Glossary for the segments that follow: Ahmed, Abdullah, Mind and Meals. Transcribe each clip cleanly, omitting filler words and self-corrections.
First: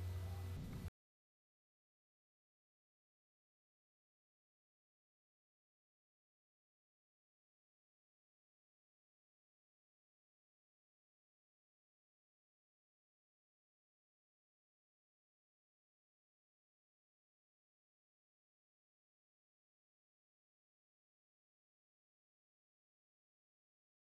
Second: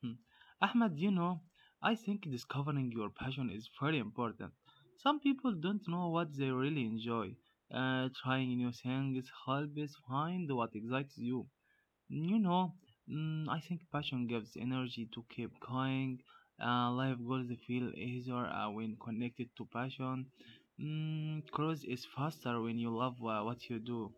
Hmm. Ahmed, you know, I think discovering your passion is very important. Some people don't know what they really enjoy. Trying new things helps find what excites you. You know, I think passion gives energy to keep going. Life goals feel easier when connected to passion. Mm, growth is faster when you love what you do.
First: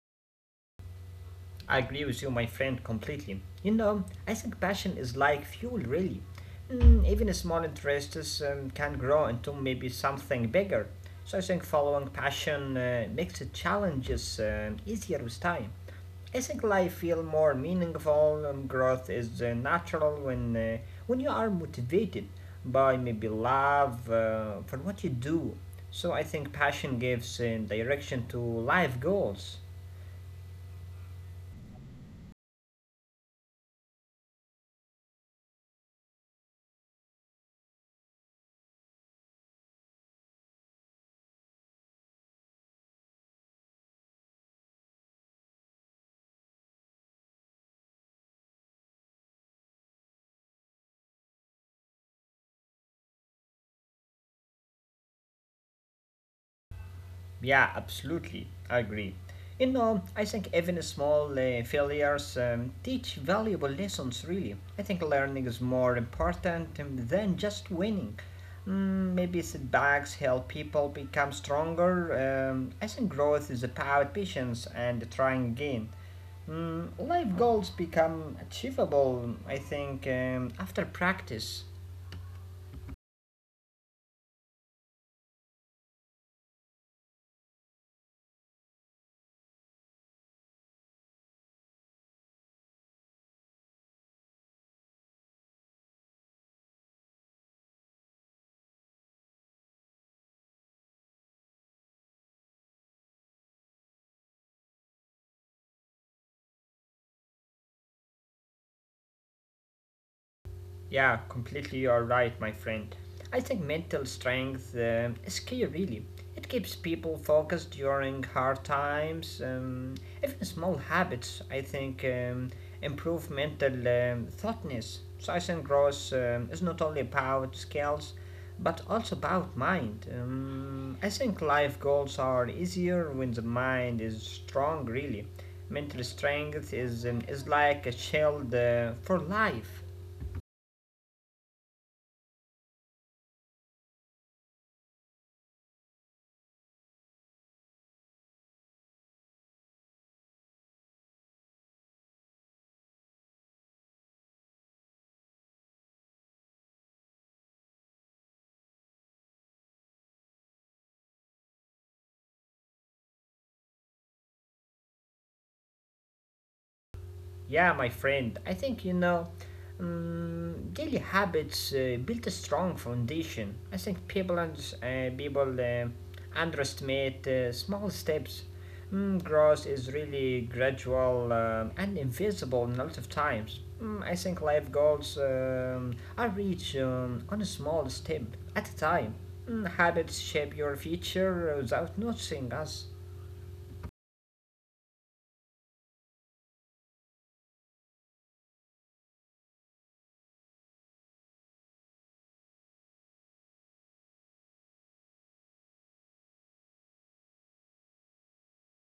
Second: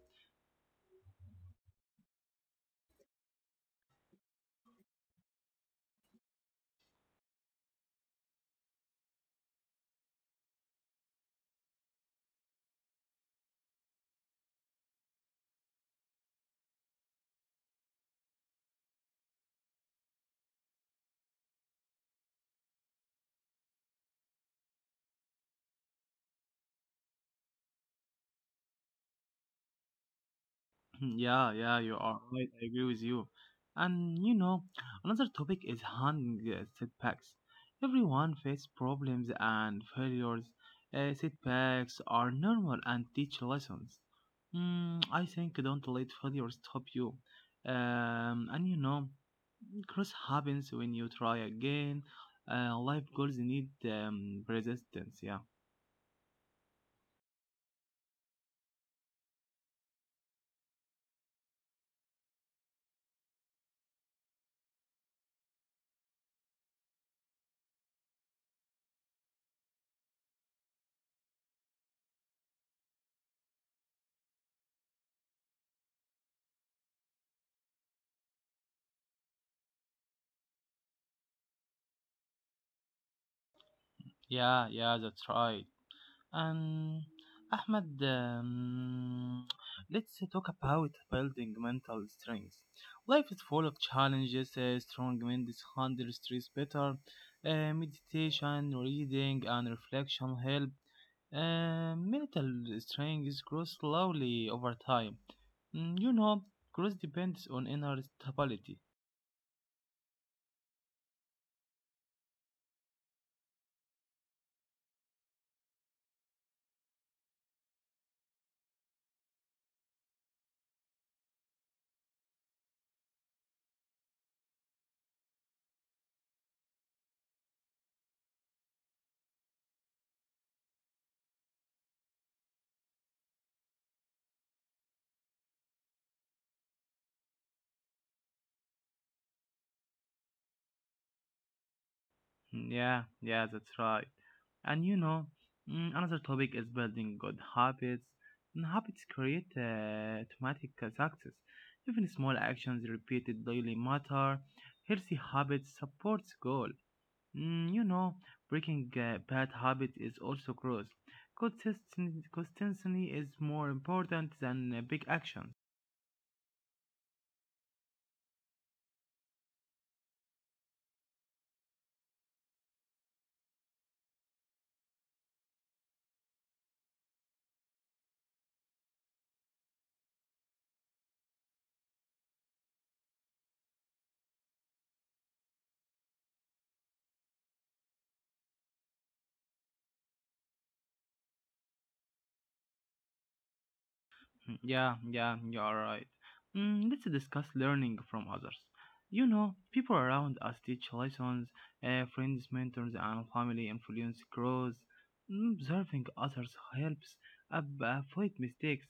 I agree with you, my friend, completely. I think passion is like fuel, really. Even small interests can grow into maybe something bigger. So I think following passion makes the challenges easier with time. I think life feel more meaningful. And growth is natural when you are motivated by maybe love for what you do. So I think passion gives direction to life goals. Hmm, yeah, yeah, you are right. I agree with you. And you know, another topic is handling setbacks. Everyone faces problems and failures. Setbacks are normal and teach lessons. Mm, I think don't let failure stop you. And you know, growth happens when you try again. Life goals need persistence. Yeah, Yeah, absolutely. I agree. I think even small failures teach valuable lessons, really. I think learning is more important than just winning. Maybe setbacks help people become stronger. I think growth is about patience and trying again. Life goals become achievable, I think, after practice. yeah, yeah. That's right. And Ahmed, let's talk about building mental strength. Life is full of challenges. Strong men handle stress better. Meditation, reading, and reflection help. Mental strength grows slowly over time. Mm, you know, growth depends on inner stability. Yeah, completely you're right, my friend. I think mental strength is key, really. It keeps people focused during hard times. Even small habits, I think, improve mental thoughtness. Science growth is not only about skills, but also about mind. I think life goals are easier when the mind is strong, really. Mental strength is like a shield for life. Mm, yeah, yeah, that's right. And you know, another topic is building good habits. And habits create automatic success. Even small actions repeated daily matter. Healthy habits supports goal. Mm, you know, breaking bad habit is also gross. Consistency is more important than big actions. Yeah, my friend, I think daily habits build a strong foundation. I think people underestimate small steps. Growth is really gradual and invisible in a lot of times. I think life goals are reached on a small step at a time. Habits shape your future without noticing us. Mm, yeah, yeah, you are right. Mm, let's discuss learning from others. You know, people around us teach lessons, friends, mentors, and family influence grows. Mm, observing others helps avoid mistakes,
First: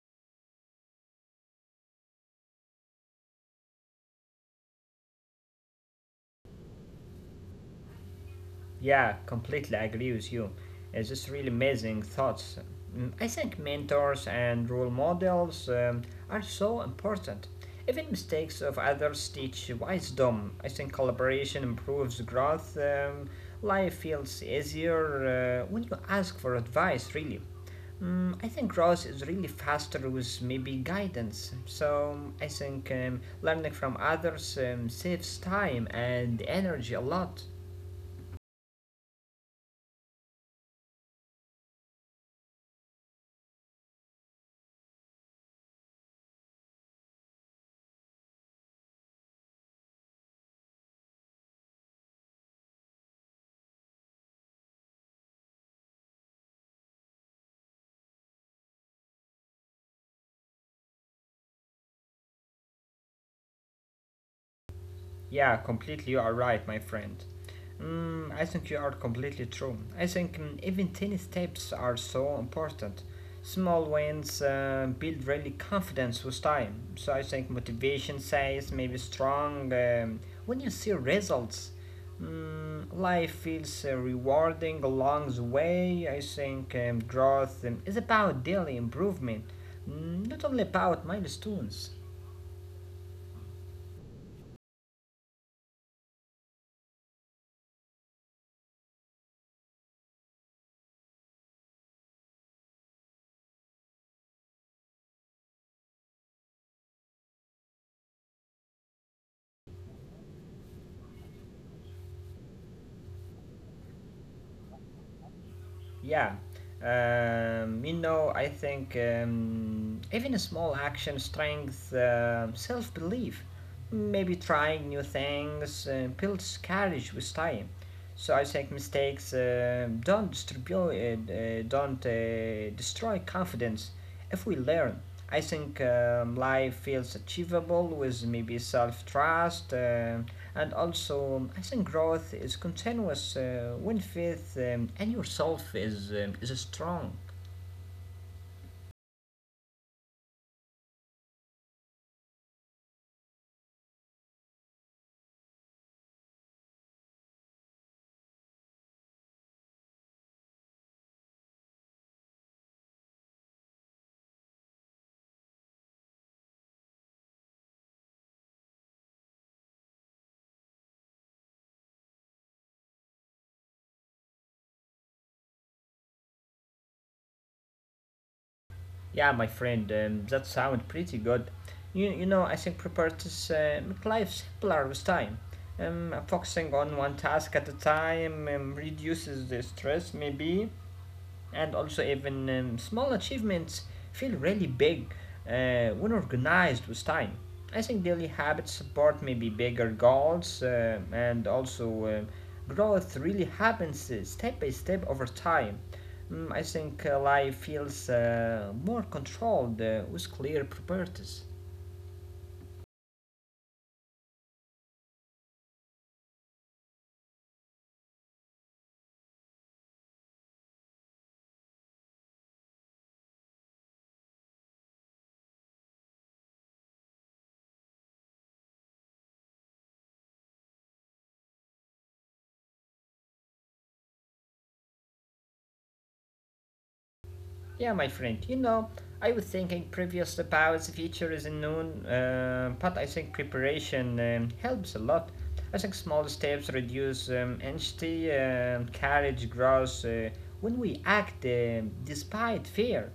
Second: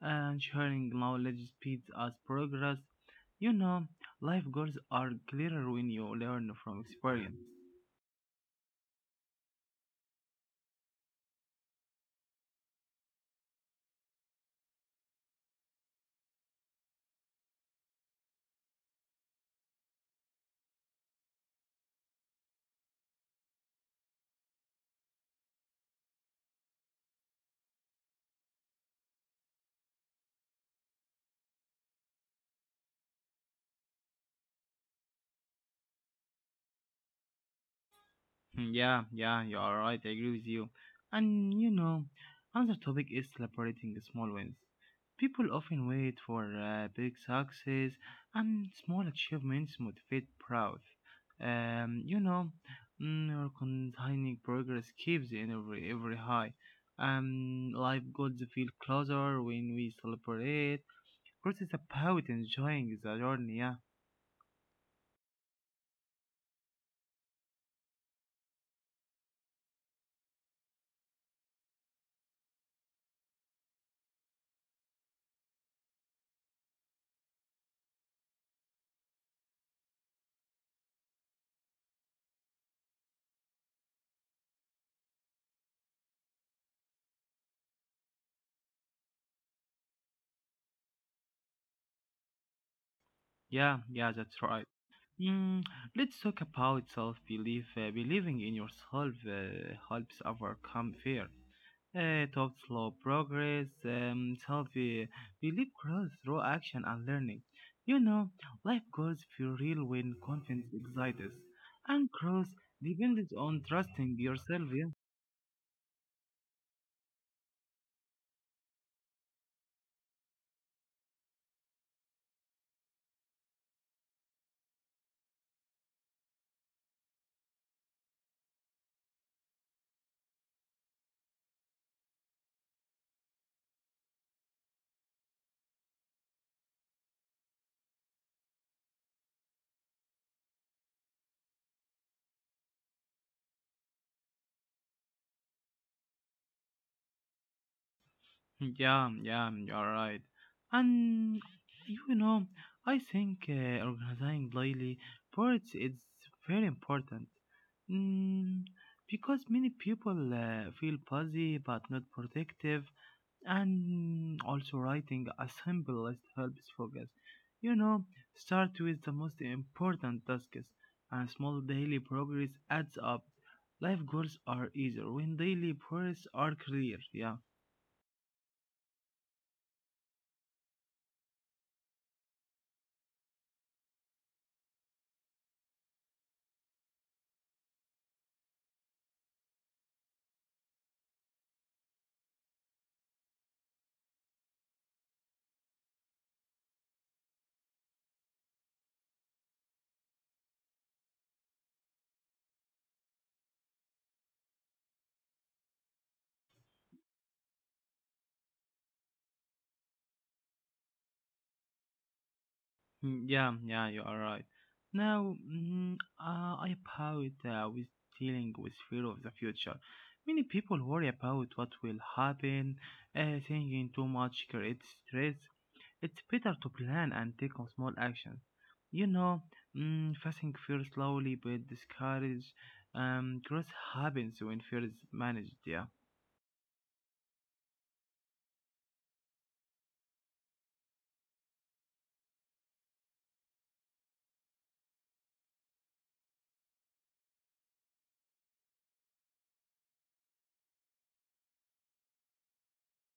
and sharing knowledge speeds us progress. You know, life goals are clearer when you learn from experience. Yeah, completely agree with you. It's just really amazing thoughts. I think mentors and role models are so important. Even mistakes of others teach wisdom. I think collaboration improves growth. Life feels easier when you ask for advice, really. I think growth is really faster with maybe guidance. So I think learning from others saves time and energy a lot. Mm, yeah, yeah, you are right. I agree with you. And you know, another topic is celebrating small wins. People often wait for big success, and small achievements motivate pride. You know, your continuing progress keeps the every high. Life goals feel closer when we celebrate. Growth is about enjoying the journey. Yeah, Yeah, completely, you are right, my friend. I think you are completely true. I think even tiny steps are so important. Small wins build really confidence with time. So I think motivation stays maybe strong when you see results. Life feels rewarding along the way. I think growth is about daily improvement, not only about milestones. yeah, yeah. That's right. Mm, let's talk about self-belief. Believing in yourself helps overcome fear. Top slow progress. Self-belief grows through action and learning. You know, life goes feel real when confidence exists, and growth depends on trusting yourself. Yeah? Yeah, I think even a small action strength, self belief. Maybe trying new things builds courage with time. So I think mistakes don't destroy confidence if we learn. I think life feels achievable with maybe self trust. And also, I think growth is continuous when faith and yourself is strong. Yeah, yeah, you're right. And you know, I think organizing daily parts is very important. Mm, because many people feel busy but not productive, and also writing a simple list helps focus. You know, start with the most important tasks, and small daily progress adds up. Life goals are easier when daily progress are clear. Yeah. Yeah, my friend, that sounds pretty good. I think preparedness make life simpler with time. Focusing on one task at a time reduces the stress, maybe. And also even small achievements feel really big when organized with time. I think daily habits support maybe bigger goals and also growth really happens step by step over time. I think life feels more controlled with clear priorities. Mm, yeah, yeah, you are right. Now, I about with dealing with fear of the future. Many people worry about what will happen. Thinking too much creates stress. It's better to plan and take on small actions. You know, facing fear slowly but discourage. Growth happens when fear is managed. Yeah, Yeah, my friend, I was thinking previously about the future is unknown, but I think preparation helps a lot. I think small steps reduce anxiety, courage grows when we act despite fear.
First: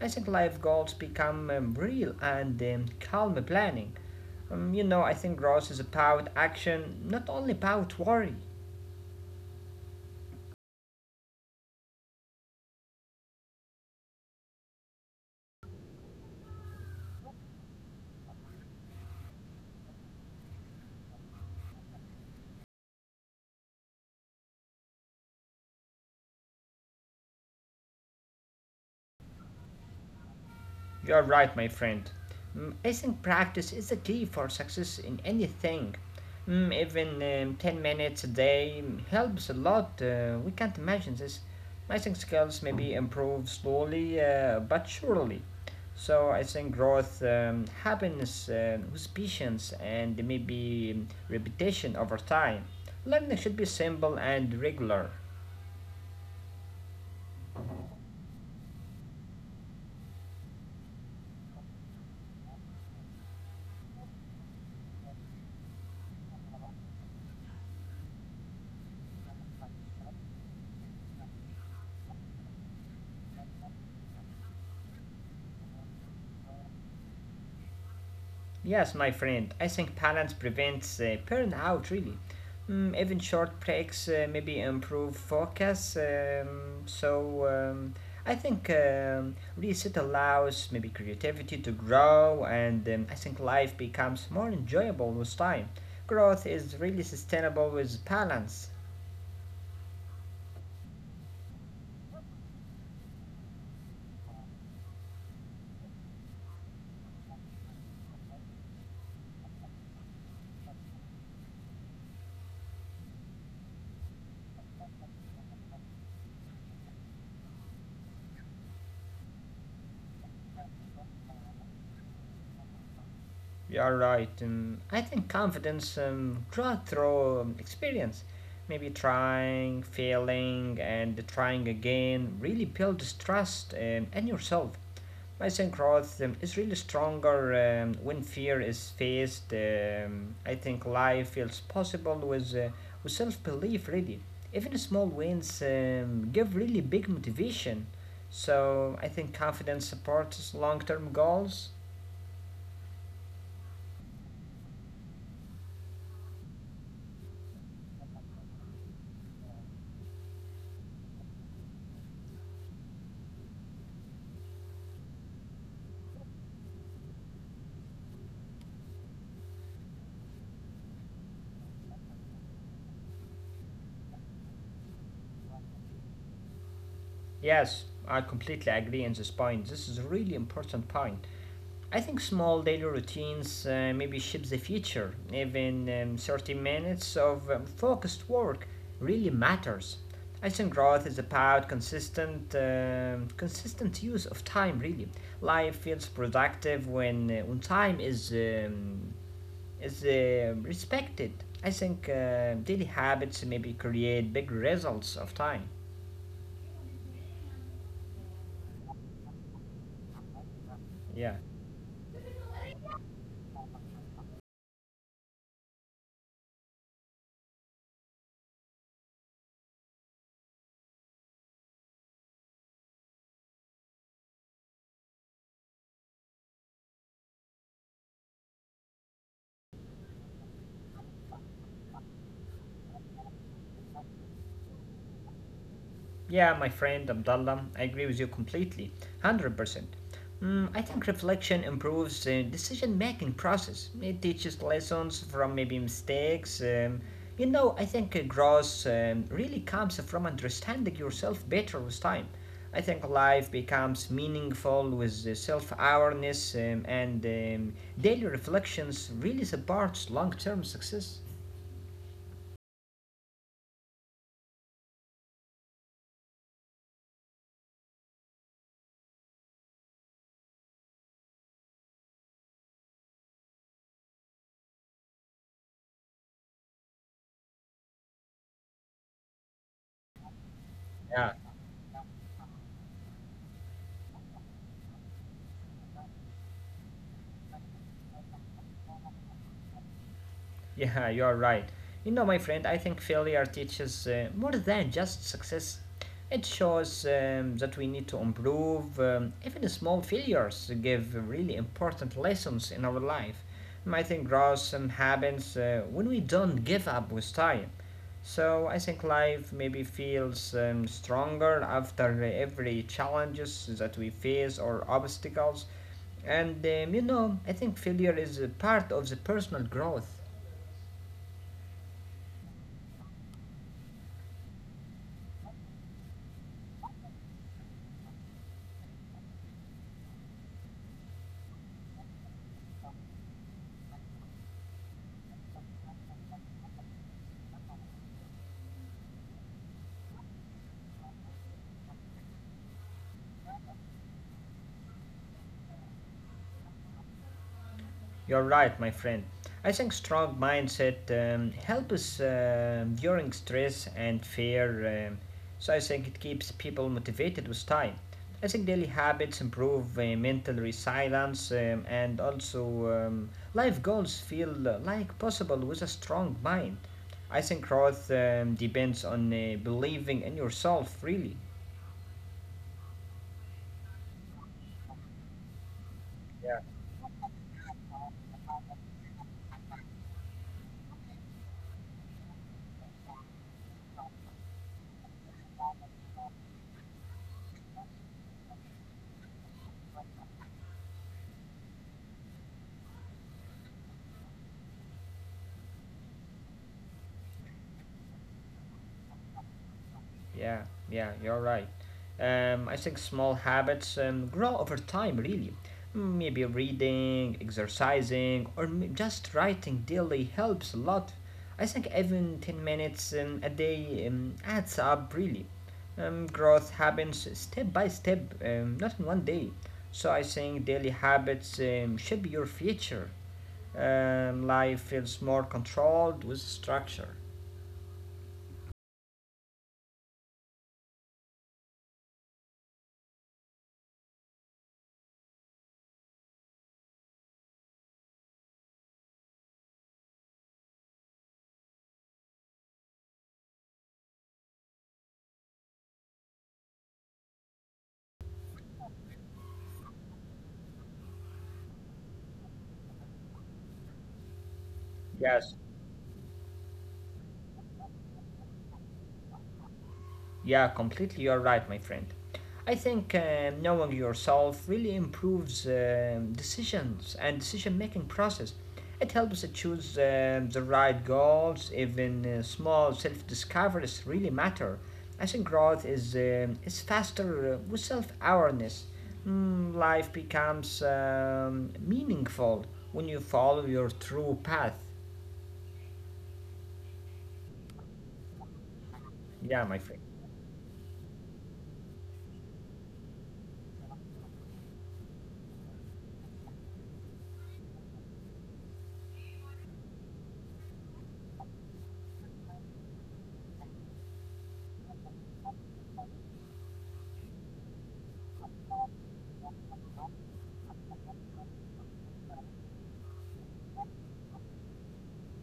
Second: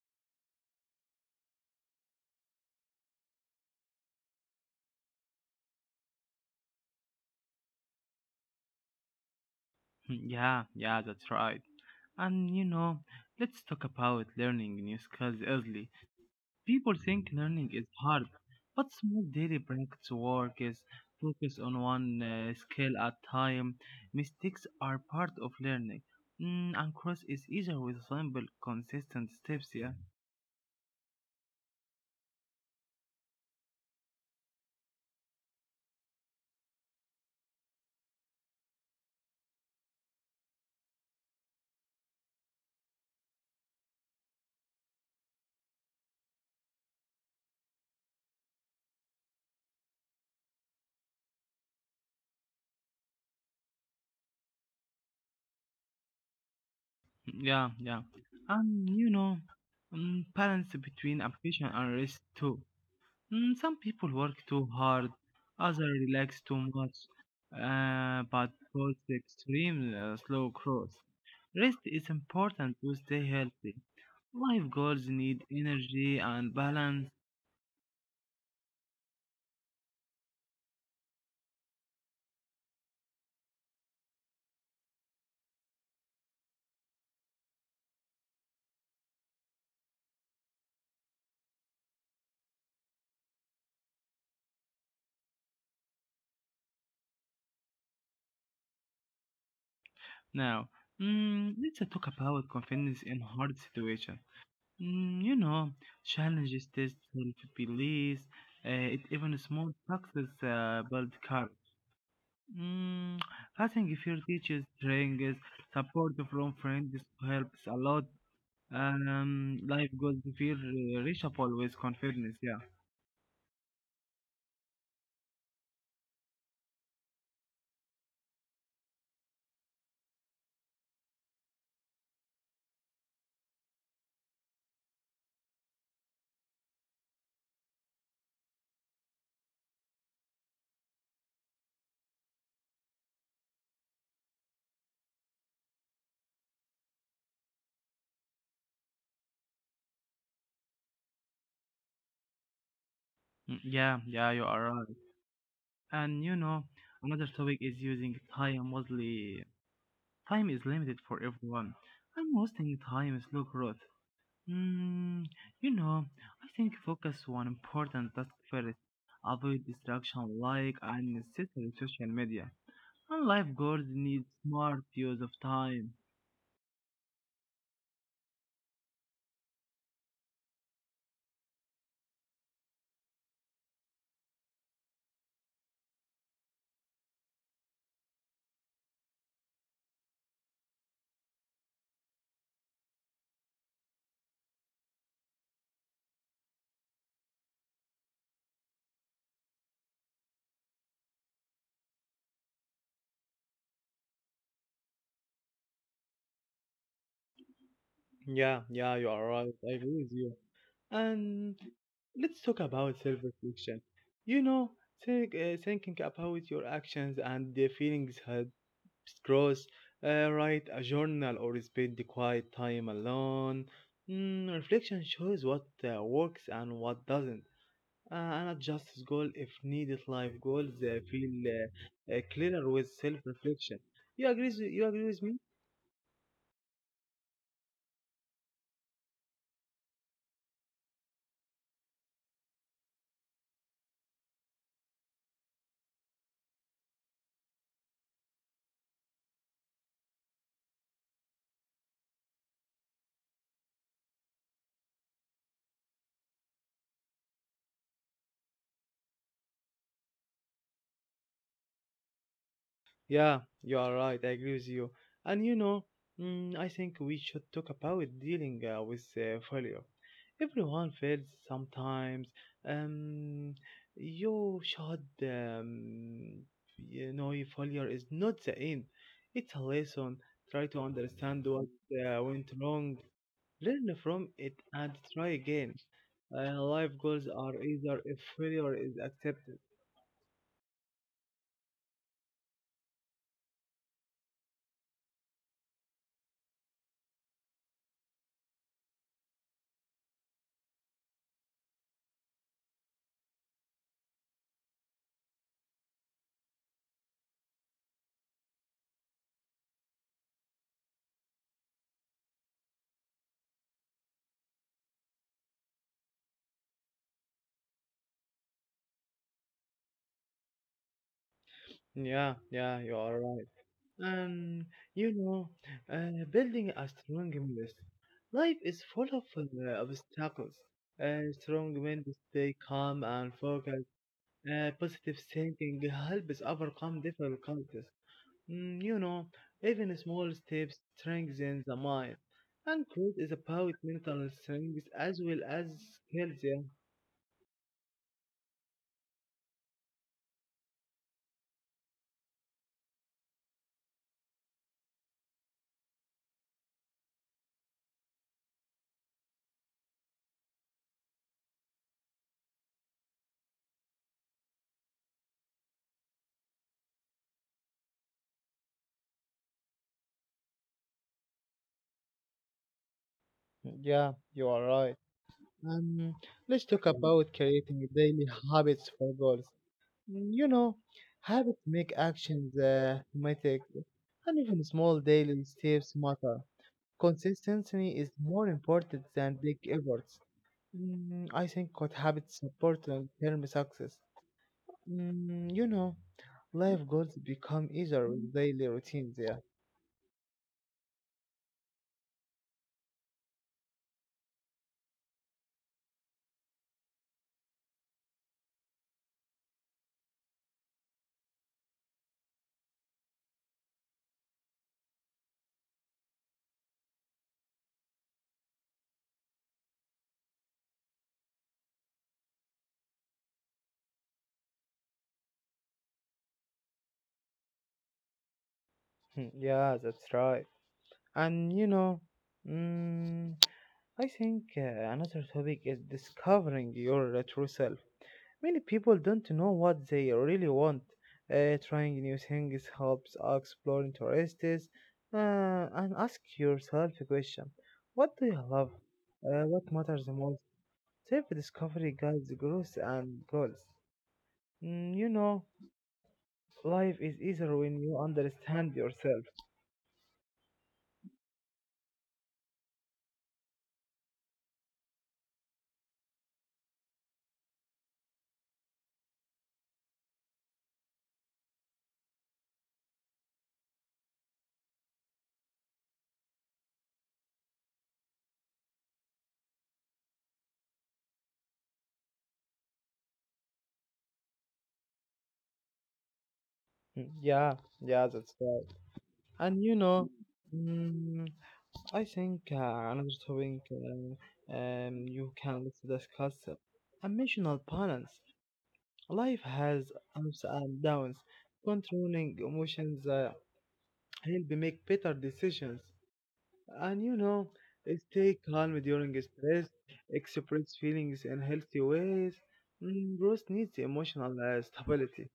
I think life goals become real and calm planning. I think growth is about action, not only about worry. mm, yeah, yeah, that's right. And you know, let's talk about learning new skills easily. People think learning is hard, but small daily practice work is focus on one skill at time. Mistakes are part of learning. Mm, and cross is easier with simple, consistent steps. Yeah, You're right, my friend. I think practice is the key for success in anything. Even 10 minutes a day helps a lot. We can't imagine this. I think skills maybe improve slowly but surely. So I think growth, happiness with patience and maybe repetition over time. Learning should be simple and regular. yeah, yeah. And you know, balance between ambition and rest too. Mm, some people work too hard, others relax too much. But both extreme slow growth. Rest is important to stay healthy. Life goals need energy and balance. Yes, my friend, I think balance prevents burnout really. Even short breaks maybe improve focus. So um, I think reset allows maybe creativity to grow, and I think life becomes more enjoyable with time. Growth is really sustainable with balance. Now, let's talk about confidence in hard situations. Mm, you know, challenges test self-belief. It even small success build courage. Mm, I think if your teachers, trainers, support from friends helps a lot. Life goals feel reachable with confidence. Yeah, You are right. I think confidence grows through experience. Maybe trying, failing, and trying again really builds trust in yourself. I think growth is really stronger when fear is faced. I think life feels possible with self belief, really. Even small wins give really big motivation. So I think confidence supports long term goals. mm, yeah, yeah. You are right. And you know, another topic is using time wisely. Time is limited for everyone. I'm wasting time in slow growth. Mm, you know, I think focus on important task first. Avoid distraction like unnecessary social media. And life goals need smart use of time. Yes, I completely agree on this point. This is a really important point. I think small daily routines maybe shapes the future. Even 30 minutes of focused work really matters. I think growth is about consistent use of time. Really, life feels productive when time is respected. I think daily habits maybe create big results of time. Yeah, yeah, you are right. I agree with you. Yeah. And let's talk about self reflection. You know, thinking about your actions and the feelings Scrolls, write a journal or spend the quiet time alone. Mm, reflection shows what works and what doesn't. And adjust his goal if needed. Life goals feel clearer with self-reflection. You agree? You agree with me? Yeah, my friend Abdullah, I agree with you completely, 100%. I think reflection improves the decision making process. It teaches lessons from maybe mistakes. I think growth really comes from understanding yourself better with time. I think life becomes meaningful with self awareness and daily reflections really supports long term success. Yeah, you are right. I agree with you. And you know, I think we should talk about dealing with failure. Everyone fails sometimes. Um, you should, you know, your failure is not the end. It's a lesson. Try to Yeah. understand what went wrong. Learn from it and try again. Life goals are either if failure is accepted. Yeah, you're right. My friend, I think failure teaches more than just success. It shows that we need to improve. Even small failures give really important lessons in our life. And I think growth happens when we don't give up with time. So I think life maybe feels stronger after every challenges that we face or obstacles. And I think failure is a part of the personal growth. Yeah, yeah, you are right. And you know, building a strong myth. Life is full of obstacles. A strong men stay calm and focused. Positive thinking helps overcome difficulties. Mm, you know, even small steps strengthen the mind. And growth is about mental strength as well as skills. Yeah. You're right, my friend. I think strong mindset helps us during stress and fear. Um, so I think it keeps people motivated with time. I think daily habits improve mental resilience and also life goals feel like possible with a strong mind. I think growth depends on believing in yourself, really. Yeah, you are right. Um, let's talk about creating daily habits for goals. Mm, you know, habits make actions mythic, and even small daily steps matter. Consistency is more important than big efforts. Mm, I think what habits support long-term success. Mm, you know, life goals become easier with daily routines. Yeah, Yeah, yeah, you're right. I think small habits grow over time, really. Maybe reading, exercising, or just writing daily helps a lot. I think even 10 minutes a day adds up, really. Growth happens step by step, not in one day. So I think daily habits should be your future. Life feels more controlled with structure. hmm, yeah, that's right. And you know, mm, I think another topic is discovering your true self. Many people don't know what they really want. Trying new things helps explore interests and ask yourself a question: what do you love? What matters the most? Self discovery guides growth and goals. Mm, you know, Yes, life is easier when you understand yourself. yeah, completely. You're right, my friend. I think knowing yourself really improves decisions and decision-making process. It helps to choose the right goals. Even small self-discoveries really matter. I think growth is faster with self-awareness. Life becomes meaningful when you follow your true path. Mm, yeah, yeah, that's right. Yeah, And my you friend. know, mm, I think another topic you can discuss emotional balance. Life has ups and downs. Controlling emotions help me make better decisions. And you know, stay calm during stress, express feelings in healthy ways. Mm, growth needs emotional stability.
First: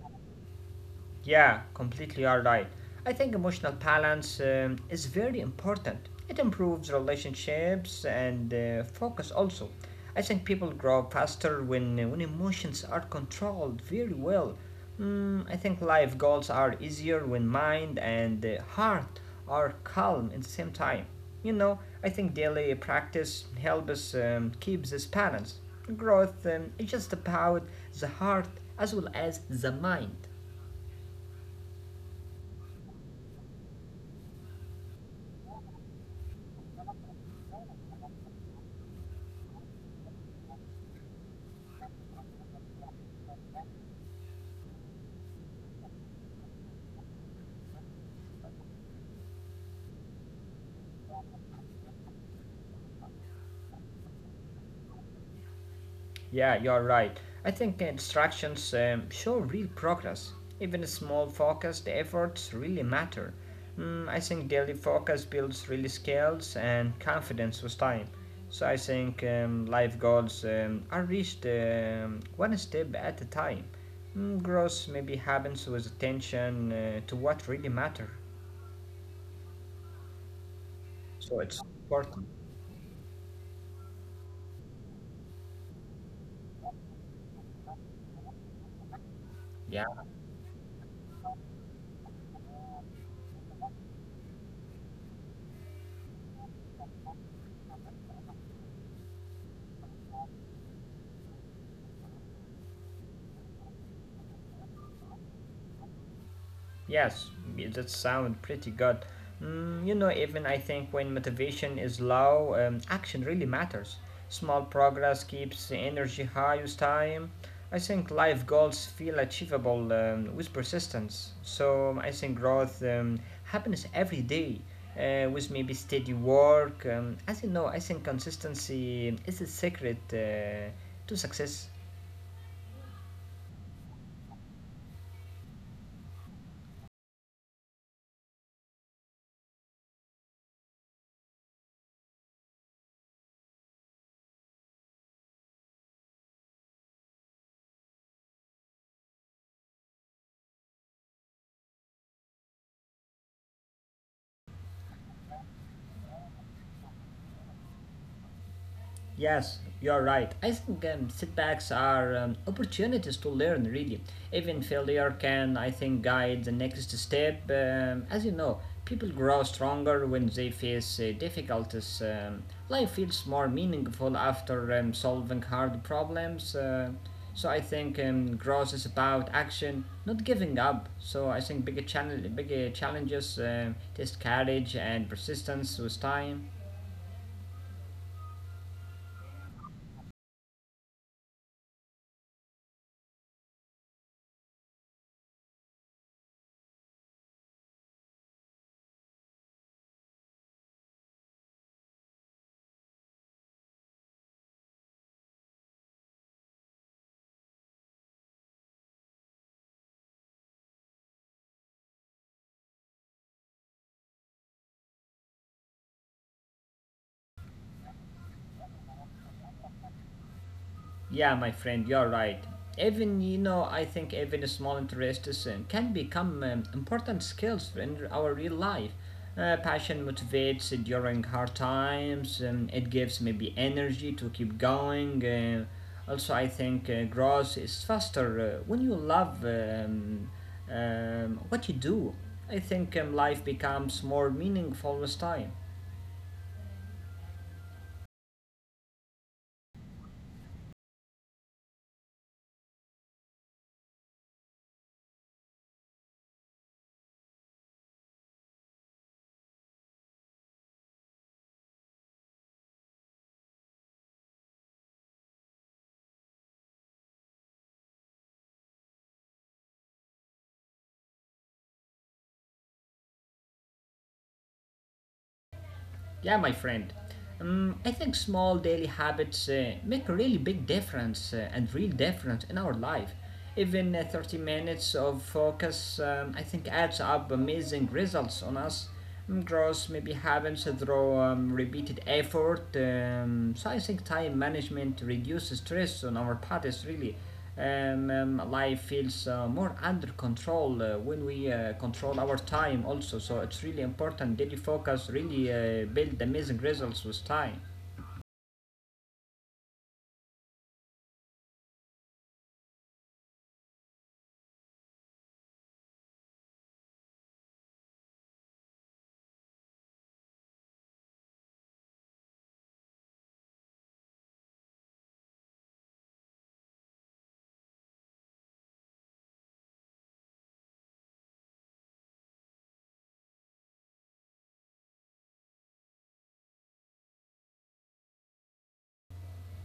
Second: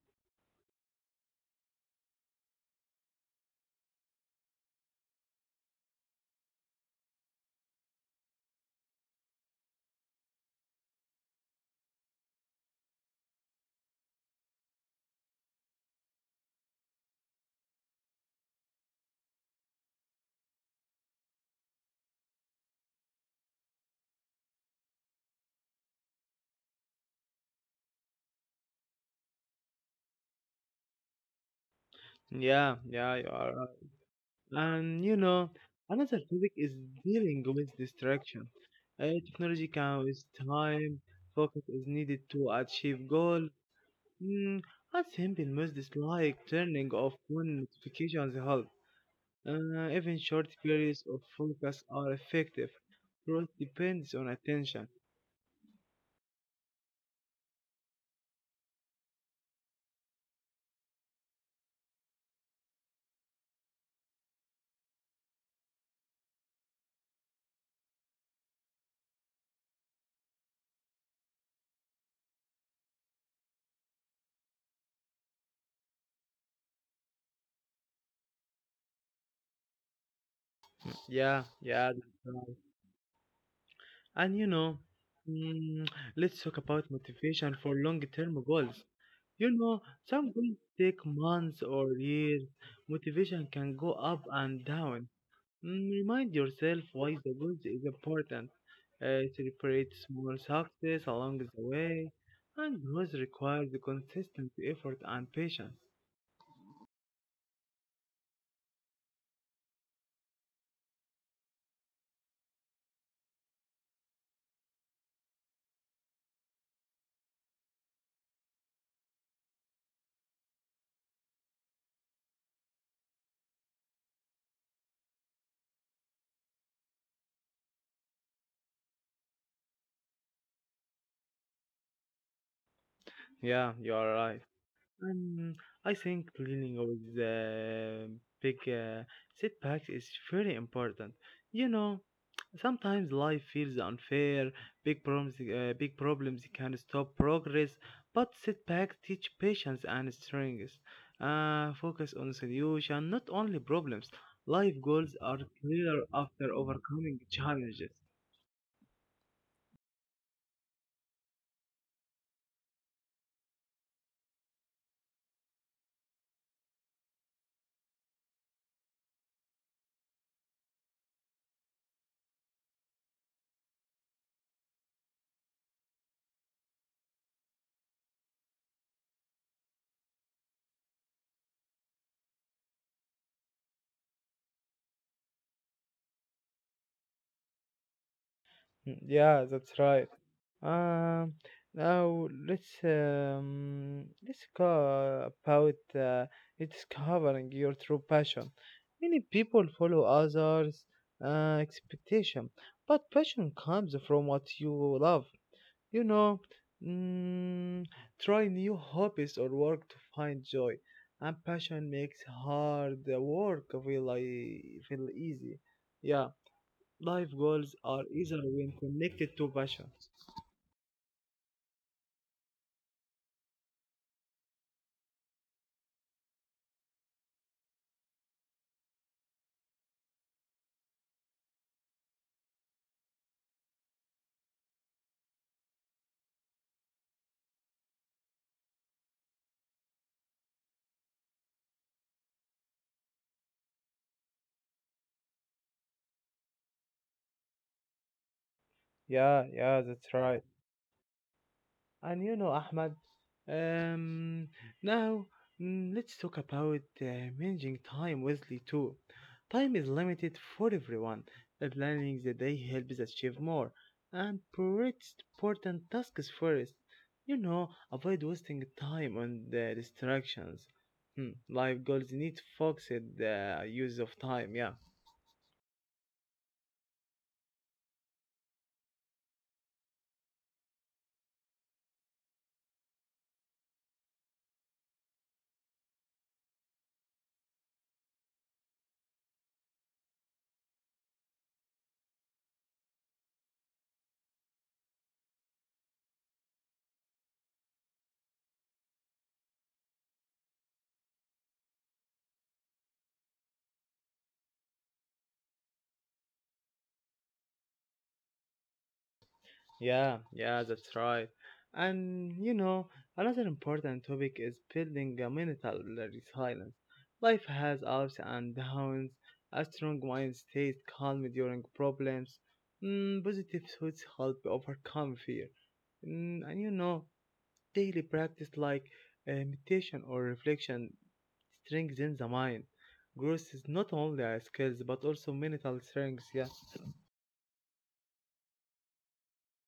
Yeah, completely are right. I think emotional balance is very important. It improves relationships and focus also. I think people grow faster when emotions are controlled very well. I think life goals are easier when mind and heart are calm at the same time. I think daily practice helps us keep this balance. Growth is just about the heart as well as the mind. Yeah, yeah, you are right. And you know, another topic is dealing with distraction. Technology can waste time, focus is needed to achieve goal. Mm, a simple message dislike turning off phone notifications help. Even short periods of focus are effective. Growth depends on attention. Yeah, you're right. I think instructions show real progress. Even small focused efforts really matter. I think daily focus builds really skills and confidence with time. So I think life goals are reached one step at a time. Growth maybe happens with attention to what really matters. So Yeah, it's yeah, important. that's right. And you know, mm, let's talk about motivation for long-term goals. You know, Yeah. some goals take months or years. Motivation can go up and down. Mm, remind yourself why the goal is important. Celebrate small success along the way, and growth requires consistent effort and patience. Yes, that sounds pretty good. Even I think when motivation is low, action really matters. Small progress keeps the energy high with time. I think life goals feel achievable with persistence. So I think growth happens every day with maybe steady work. As you know, I think consistency is the secret to success. Yeah, you are right. Um, I think dealing with big setbacks is very important. You know, sometimes life feels unfair. Big problems can stop progress, but setbacks teach patience and strength. Focus on solution, not only problems. Life goals are clear after overcoming challenges. Yes, you're right. I think setbacks are opportunities to learn, really. Even failure can, I think, guide the next step. As you know, people grow stronger when they face difficulties. Life feels more meaningful after solving hard problems. So I think growth is about action, not giving up. So I think bigger challenges test courage and persistence with time. Mm, yeah, that's right. Um, now let's go about discovering your true passion. Many people follow others' expectation, but passion comes from what you love. You know, mm, try new hobbies or work to find joy, and passion makes hard work feel easy. Yeah. Life goals are easier when connected to passion. Yeah, my friend, you're right. Even I think even small interests can become important skills in our real life. Passion motivates during hard times. It gives maybe energy to keep going. Also, I think growth is faster when you love what you do. I think life becomes more meaningful with time. Yeah, yeah, that's right. And you know, Ahmad, um, now let's talk about managing time wisely too. Time is limited for everyone. Planning the day helps achieve more and prioritize important tasks first. You know, avoid wasting time on the distractions. Hmm, life goals need focused use of time, yeah. Yeah, my friend. I think small daily habits make a really big difference and real difference in our life. Even 30 minutes of focus, I think, adds up amazing results on us. Growth maybe happens through repeated effort. So I think time management reduces stress on our bodies, really. Life feels more under control when we control our time also, so it's really important daily focus really build amazing results with time. Yeah, yeah, that's right. And you know, another important topic is building a mental resilience. Life has ups and downs. A strong mind stays calm during problems. Mm, positive thoughts help overcome fear. Mm, and you know, daily practice like meditation or reflection strengthens the mind. Growth is not only a skills but also mental strength. Yeah.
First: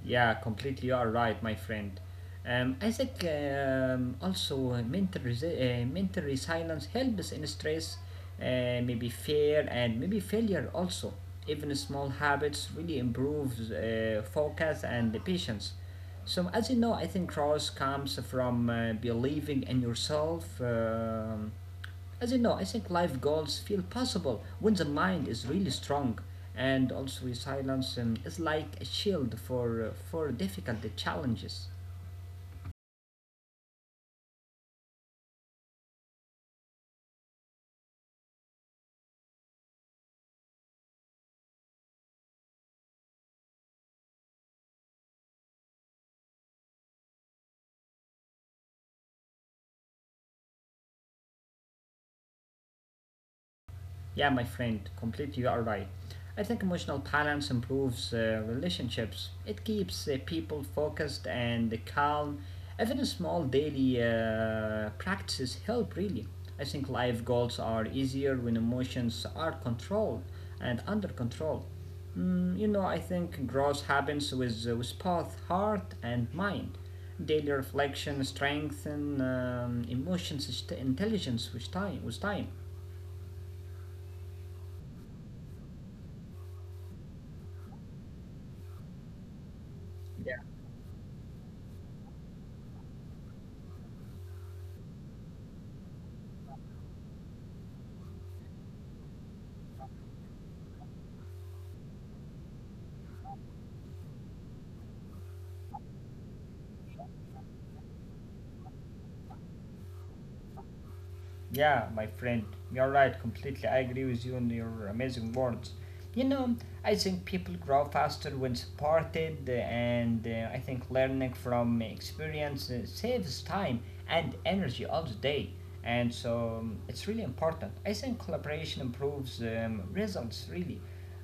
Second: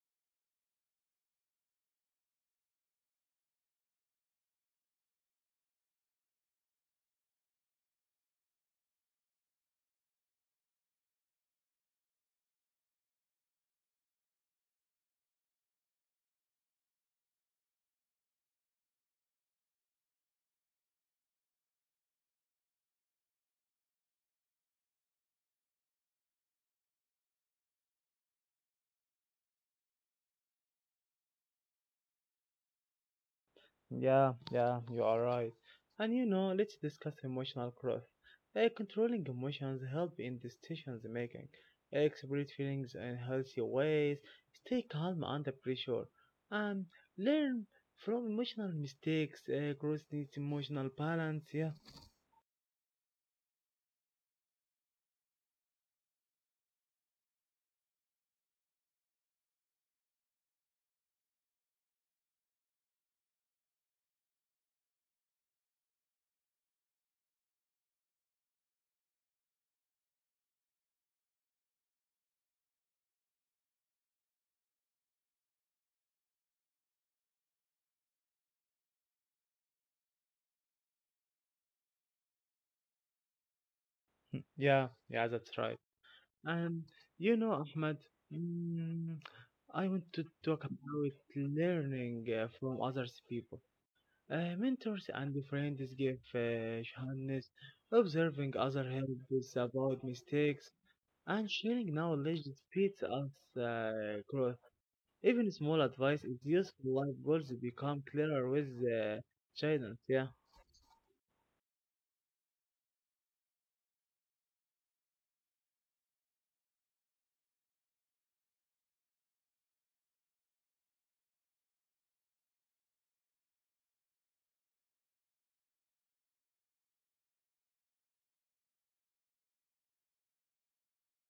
Yeah, completely. You are right, my friend. I think also mental resilience helps in stress, maybe fear, and maybe failure also. Even small habits really improves focus and the patience. So, as you know, I think trust comes from believing in yourself. As you know, I think life goals feel possible when the mind is really strong, and also resilience is like a shield for difficult challenges. Yeah, yeah, you are right. And you know, let's discuss emotional growth. Controlling emotions help in decisions making. Express feelings in healthy ways. Stay calm under pressure. And learn from emotional mistakes. Growth needs emotional balance. Yeah, Yeah, my friend, completely you are right. I think emotional balance improves relationships. It keeps people focused and calm. Even small daily practices help, really. I think life goals are easier when emotions are controlled and under control. Mm, you know, I think growth happens with both heart and mind. Daily reflection strengthen intelligence with time. With time. yeah, yeah, that's right. And you know, Ahmed, mm, I want to talk about learning from others people. Mentors and friends give Johannes observing other helps about mistakes and sharing knowledge speeds us growth. Even small advice is useful. Life goals become clearer with uh, guidance. Yeah. Yeah, my friend, you're right completely. I agree with you on your amazing words. You know, I think people grow faster when supported, and I think learning from experience saves time and energy all the day. And so it's really important. I think collaboration improves results, really.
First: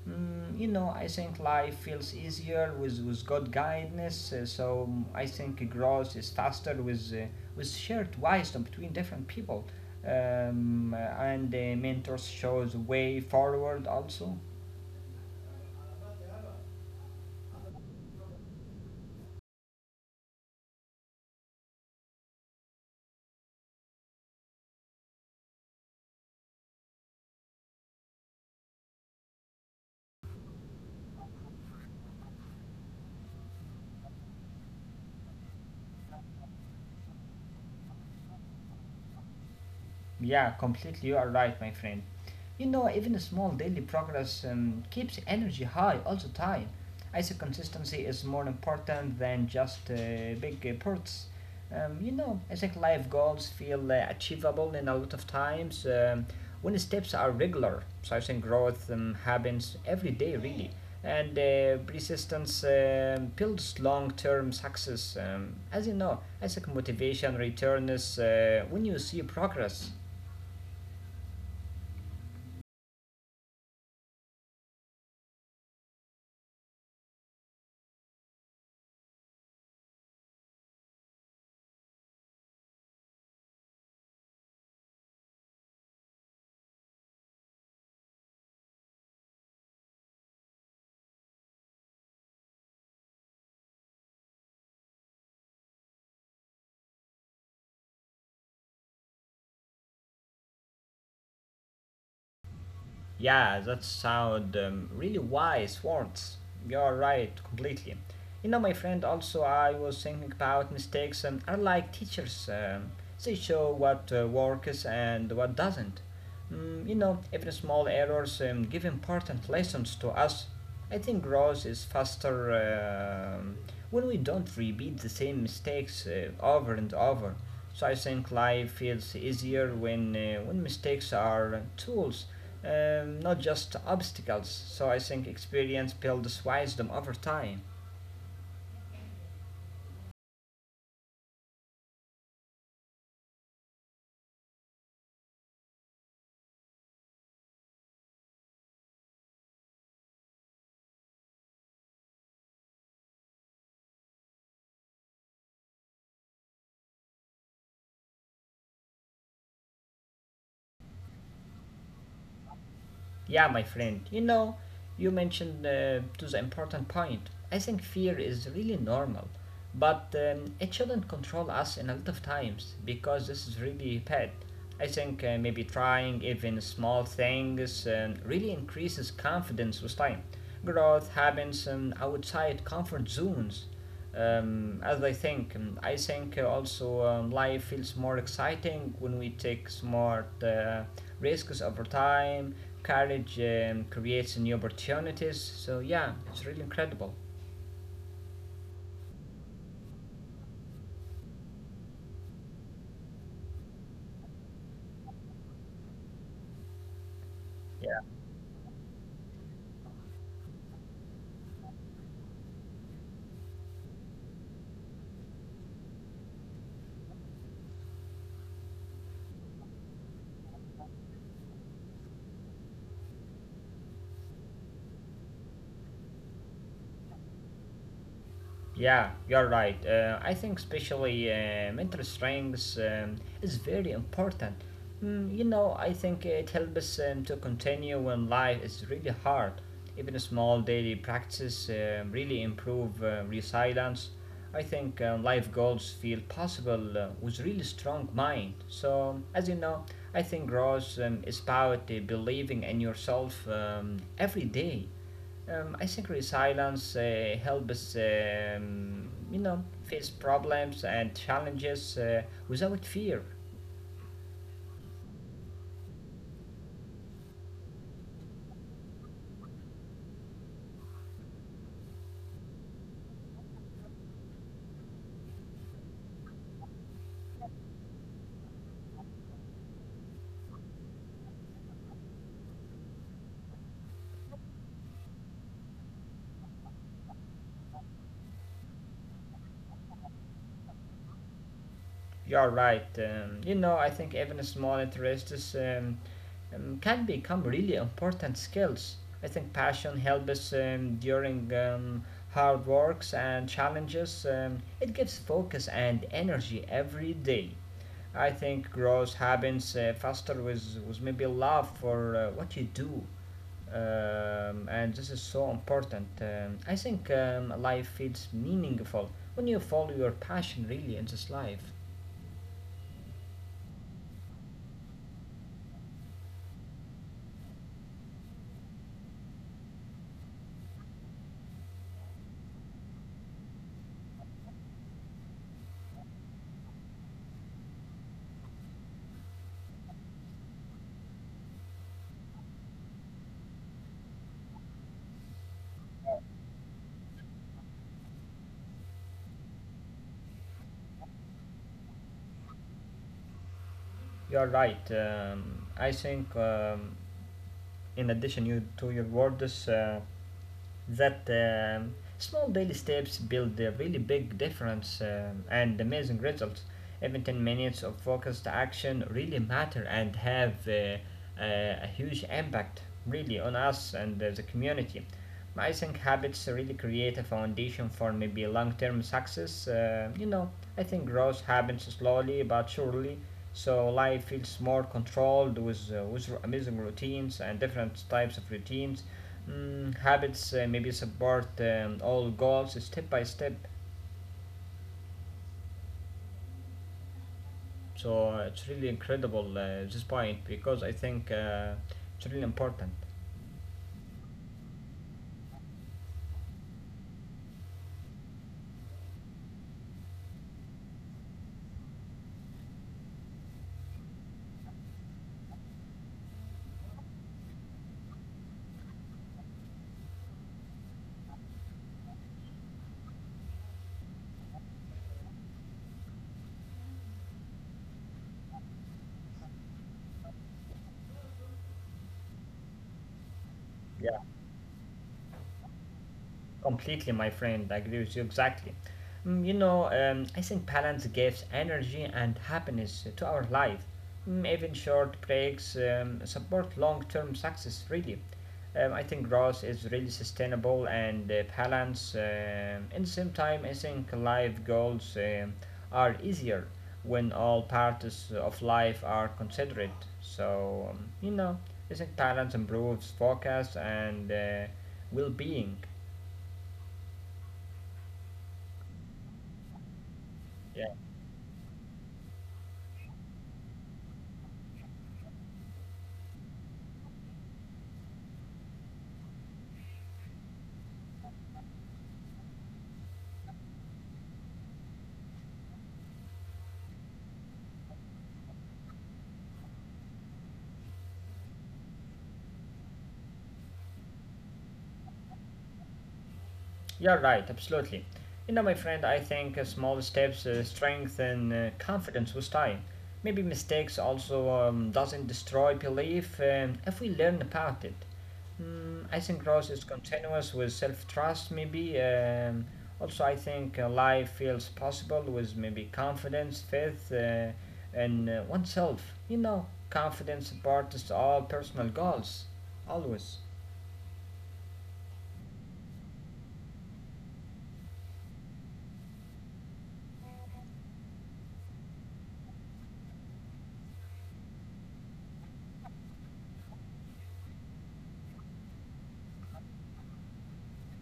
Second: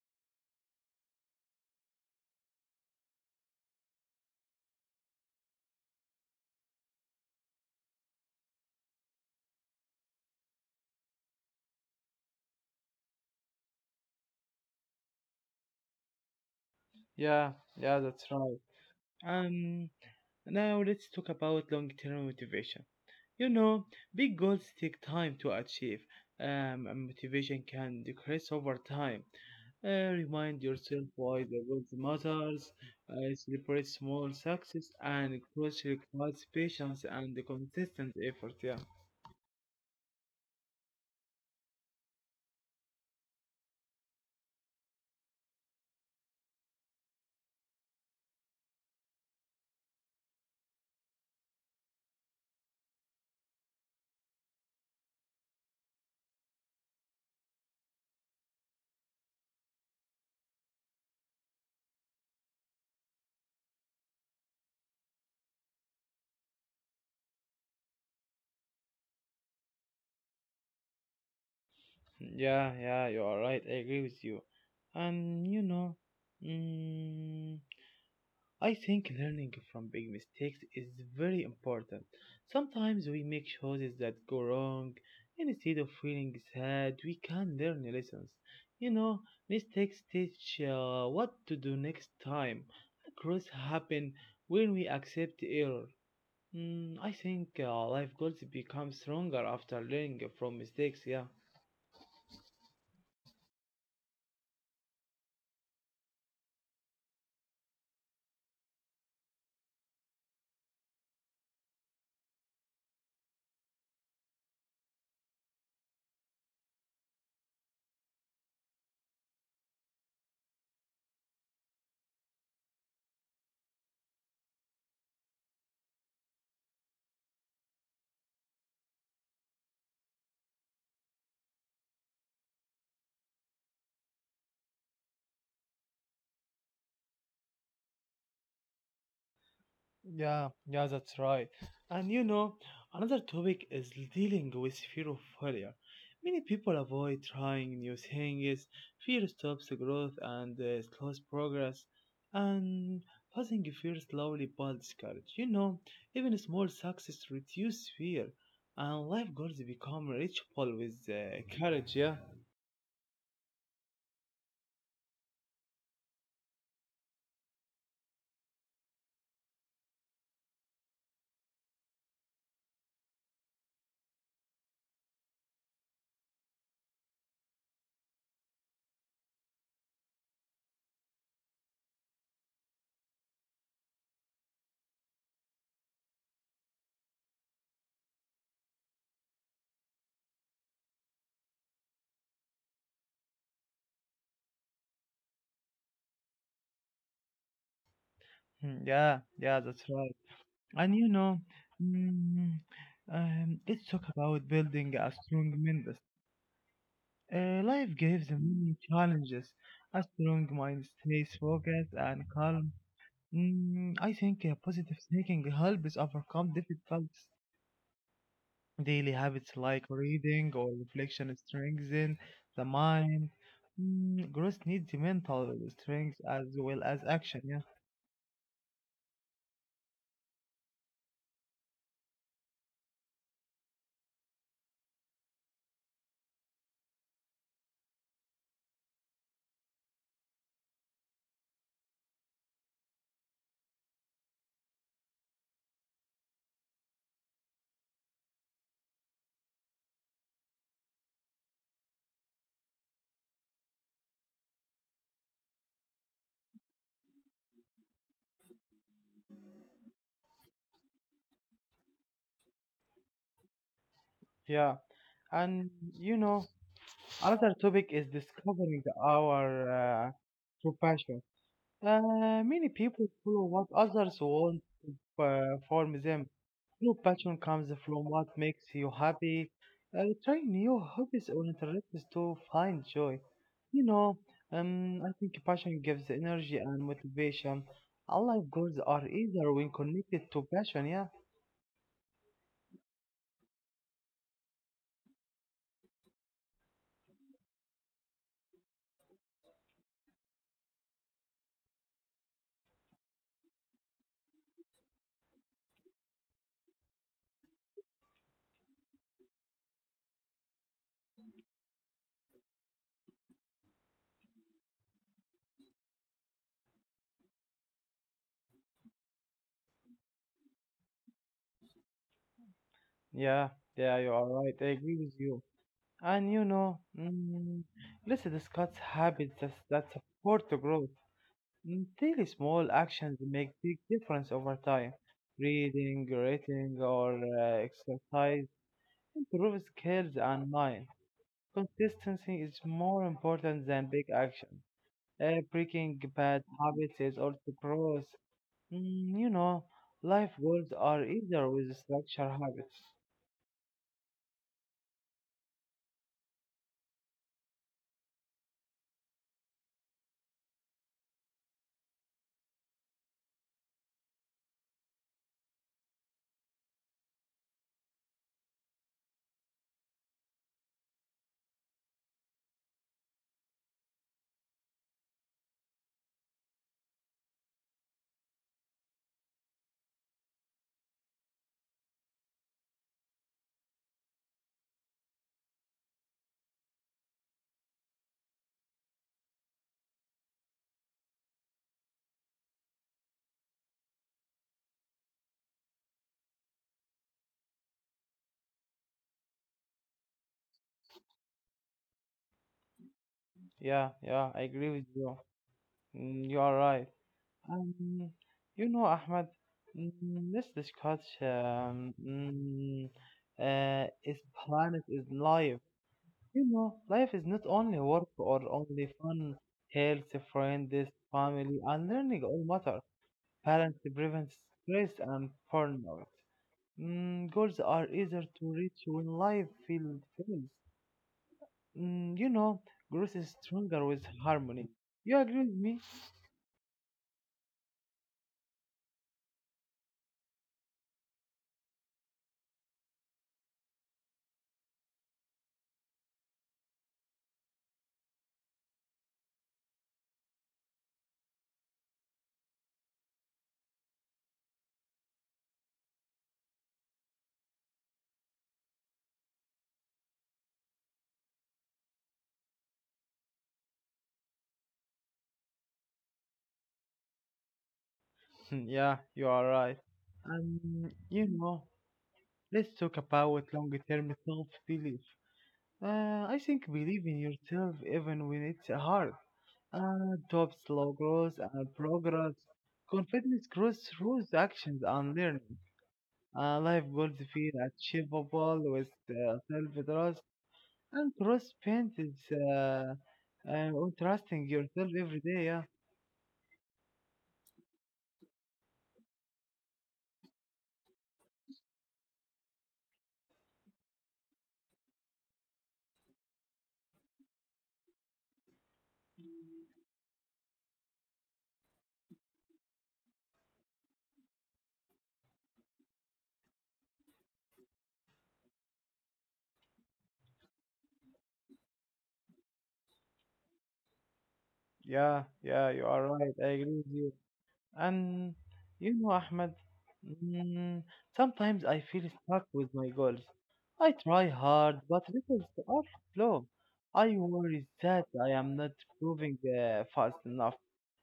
Mm, you know, I think life feels easier with good guidance. So I think growth is faster with shared wisdom between different people, um, and mentors shows way forward also. Yeah, yeah, that's right. Um, now let's talk about long-term motivation. You know, big goals take time to achieve, and motivation can decrease over time. Remind yourself why the goals matters, celebrate small success, and growth requires patience and consistent effort. Yeah, Yeah, completely. You are right, my friend. You know, even a small daily progress keeps energy high all the time. I say consistency is more important than just big perks. You know, I think life goals feel achievable in a lot of times when steps are regular. So I think growth happens every day, really. And persistence builds long term success. As you know, I think motivation returns when you see progress. yeah, yeah, you are right. I agree with you. And you know, mm, I think learning from big mistakes is very important. Sometimes we make choices that go wrong. Instead of feeling sad, we can learn lessons. You know, mistakes teach what to do next time. Growth happen when we accept error. I think life goals become stronger after learning from mistakes. Yeah. Yeah, that sound really wise words. You're right, completely. You know, my friend, also I was thinking about mistakes and are like teachers. They show what works and what doesn't. Mm, you know, even small errors give important lessons to us. I think growth is faster um when we don't repeat the same mistakes over and over. So I think life feels easier when mistakes are tools, not just obstacles. So I think experience builds wisdom over time. Yeah, yeah, that's right. And you know, another topic is dealing with fear of failure. Many people avoid trying new things. Fear stops the growth and slows progress. And passing fear slowly builds courage. Even small success reduce fear, and life goals become reachable with courage. Yeah. Yeah, my friend, you know, you mentioned to the important point. I think fear is really normal, but it shouldn't control us in a lot of times because this is really bad. I think maybe trying even small things really increases confidence with time. Growth happens outside comfort zones as I think. I think also life feels more exciting when we take smart risks over time. Courage creates new opportunities. So yeah, it's really incredible. Hmm, yeah, yeah, that's right. And you know. Mm, let's talk about building a strong mindset. Life Yeah. gives many challenges. A strong mind stays focused and calm. I think positive thinking helps overcome difficult daily habits like reading or reflection strengthen the mind. Growth needs mental strength as well as action. Yeah. Yeah, you're right. I think especially mental strength is very important. Mm, you know, I think it helps to continue when life is really hard. Even small daily practices really improve resilience. I think life goals feel possible with really strong mind. So, as you know, I think growth is about believing in yourself every day. I think resilience helps us, you know, face problems and challenges without fear. Yeah, and you know, another topic is discovering our uh, true passion. Many people follow what others want uh, from them. Your passion comes from what makes you happy. Try new hobbies or interests to find joy. You know, I think passion gives energy and motivation. Our life goals are easier when connected to passion. Yeah, You're right. You know, I think even small interests can become really important skills. I think passion helps us during hard works and challenges. It gives focus and energy every day. I think growth happens faster with maybe love for what you do, and this is so important. I think life feels meaningful when you follow your passion really in this life. yeah, yeah. You are right. I agree with you. And you know, mm, let's discuss habits that support the growth. Daily small actions make big difference over time. Reading, writing, or exercise improve skills and mind. Consistency is more important than big action. Breaking bad habits is also growth. Mm, you know, life goals are easier with structured habits. You are right. I think, in addition you, to your words, that small daily steps build a really big difference and amazing results. Even 10 minutes of focused action really matter and have a huge impact really on us and the community. I think habits really create a foundation for maybe long term success. You know, I think growth happens slowly but surely. So life feels more controlled with amazing routines and different types of routines. Mm, habits maybe support all goals step by step. So it's really incredible this point because I think it's really important. Yeah, yeah, I agree with you. Mm, you are right. Um, you know, Ahmed, mm, let's discuss um, mm, is planet is life. You know, life is not only work or only fun, health, friends, family, and learning all matter. Parents prevent stress and burnout. Goals are easier to reach when life feels. Mm, you know, growth is stronger with Yeah. harmony. You agree with me? Completely, my friend. I agree with you exactly. Mm, you know, I think balance gives energy and happiness to our life. Mm, even short breaks support long term success, really. I think growth is really sustainable and balance. In the same time, I think life goals are easier when all parts of life are considered. So, you know, I think balance improves focus and well being. Yeah, you are right. You know. Let's talk about long term self belief. I think believe in yourself even when it's hard. Top slow growth and progress. Confidence grows through the actions and learning. Life goals feel achievable with self trust and growth spent is uh, on trusting yourself every day. Yeah, You're right, absolutely. You know, my friend, I think small steps strengthen confidence with time. Maybe mistakes also doesn't destroy belief if we learn about it. Mm, I think growth is continuous with self-trust, maybe. Also, I think life feels possible with maybe confidence, faith, and oneself. You know, confidence supports all personal goals, always. yeah, yeah, you are right. I agree with you. And you know, Ahmed, mm, sometimes I feel stuck with my goals. I try hard, but results are slow. I worry that I am not moving fast enough.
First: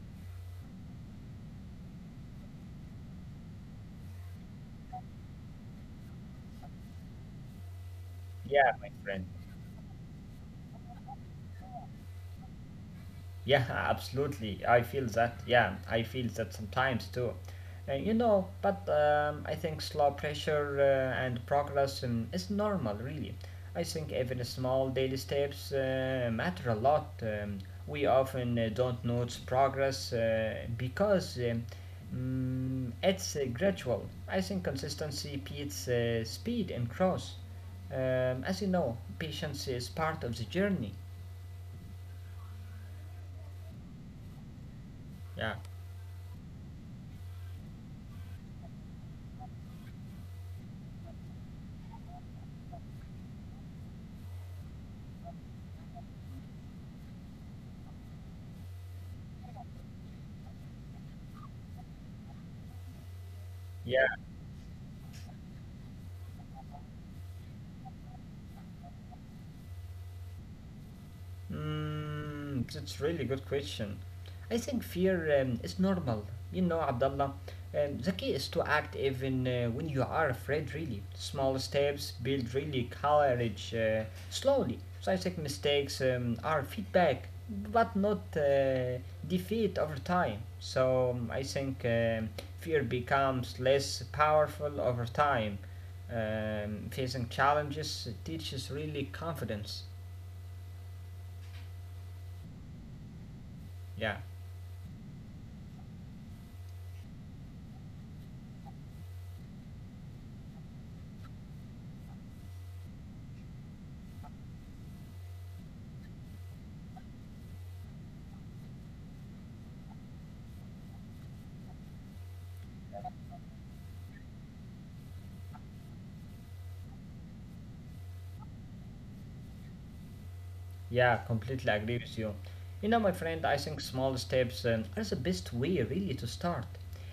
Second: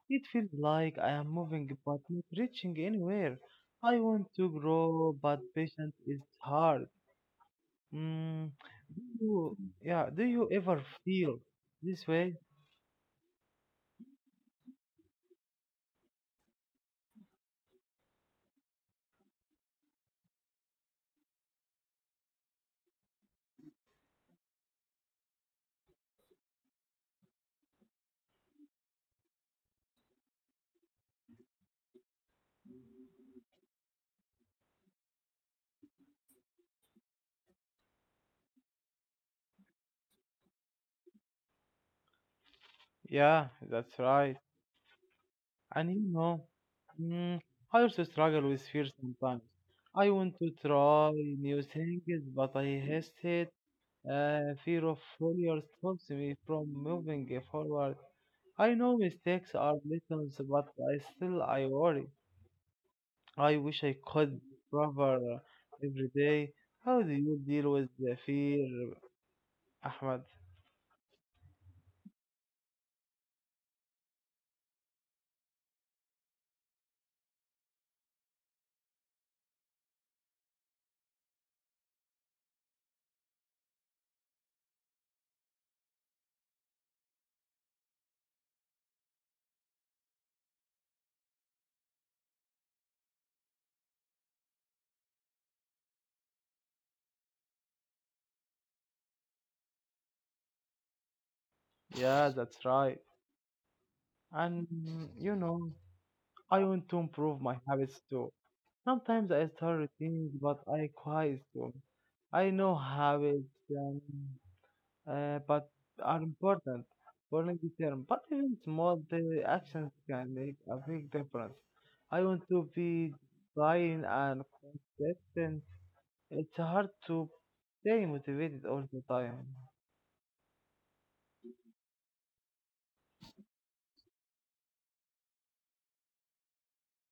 It feels like I am moving but not reaching anywhere. I want to grow, but patience is hard. Mm, Yeah, my friend. Do you ever feel this way? Yeah, absolutely. I feel that. Yeah, I feel that sometimes too. You know, but I think slow pressure and progress is normal, really. I think even small daily steps matter a lot. We often don't notice progress because it's gradual. I think consistency beats speed and growth. As you know, patience is part of the journey. Yeah, that's right. Yeah. And you know, mm, I also struggle with fear sometimes. I want to try new things, but I hesitate. Fear of failure stops me from moving forward. I know mistakes are lessons, but I still I worry. I wish I Yeah. could recover every day. How do you deal with the fear, Ahmed? Mm, that's really good question. I think fear is normal. You know, Abdullah, the key is to act even when you are afraid, really. Small steps build really courage slowly. So I think mistakes are feedback, but not defeat over time. So I think fear becomes less powerful over time. Facing challenges teaches really confidence. Yeah, that's right. Yeah. And you know, I want to improve my habits too. Sometimes I start things, but I quiet them. I know habits but are important for long term. But even small daily actions can make a big difference. I want to be dying and consistent. It's hard to stay motivated all the time. Yeah, completely agree with you. You know, my friend, I think small steps are the best way really to start.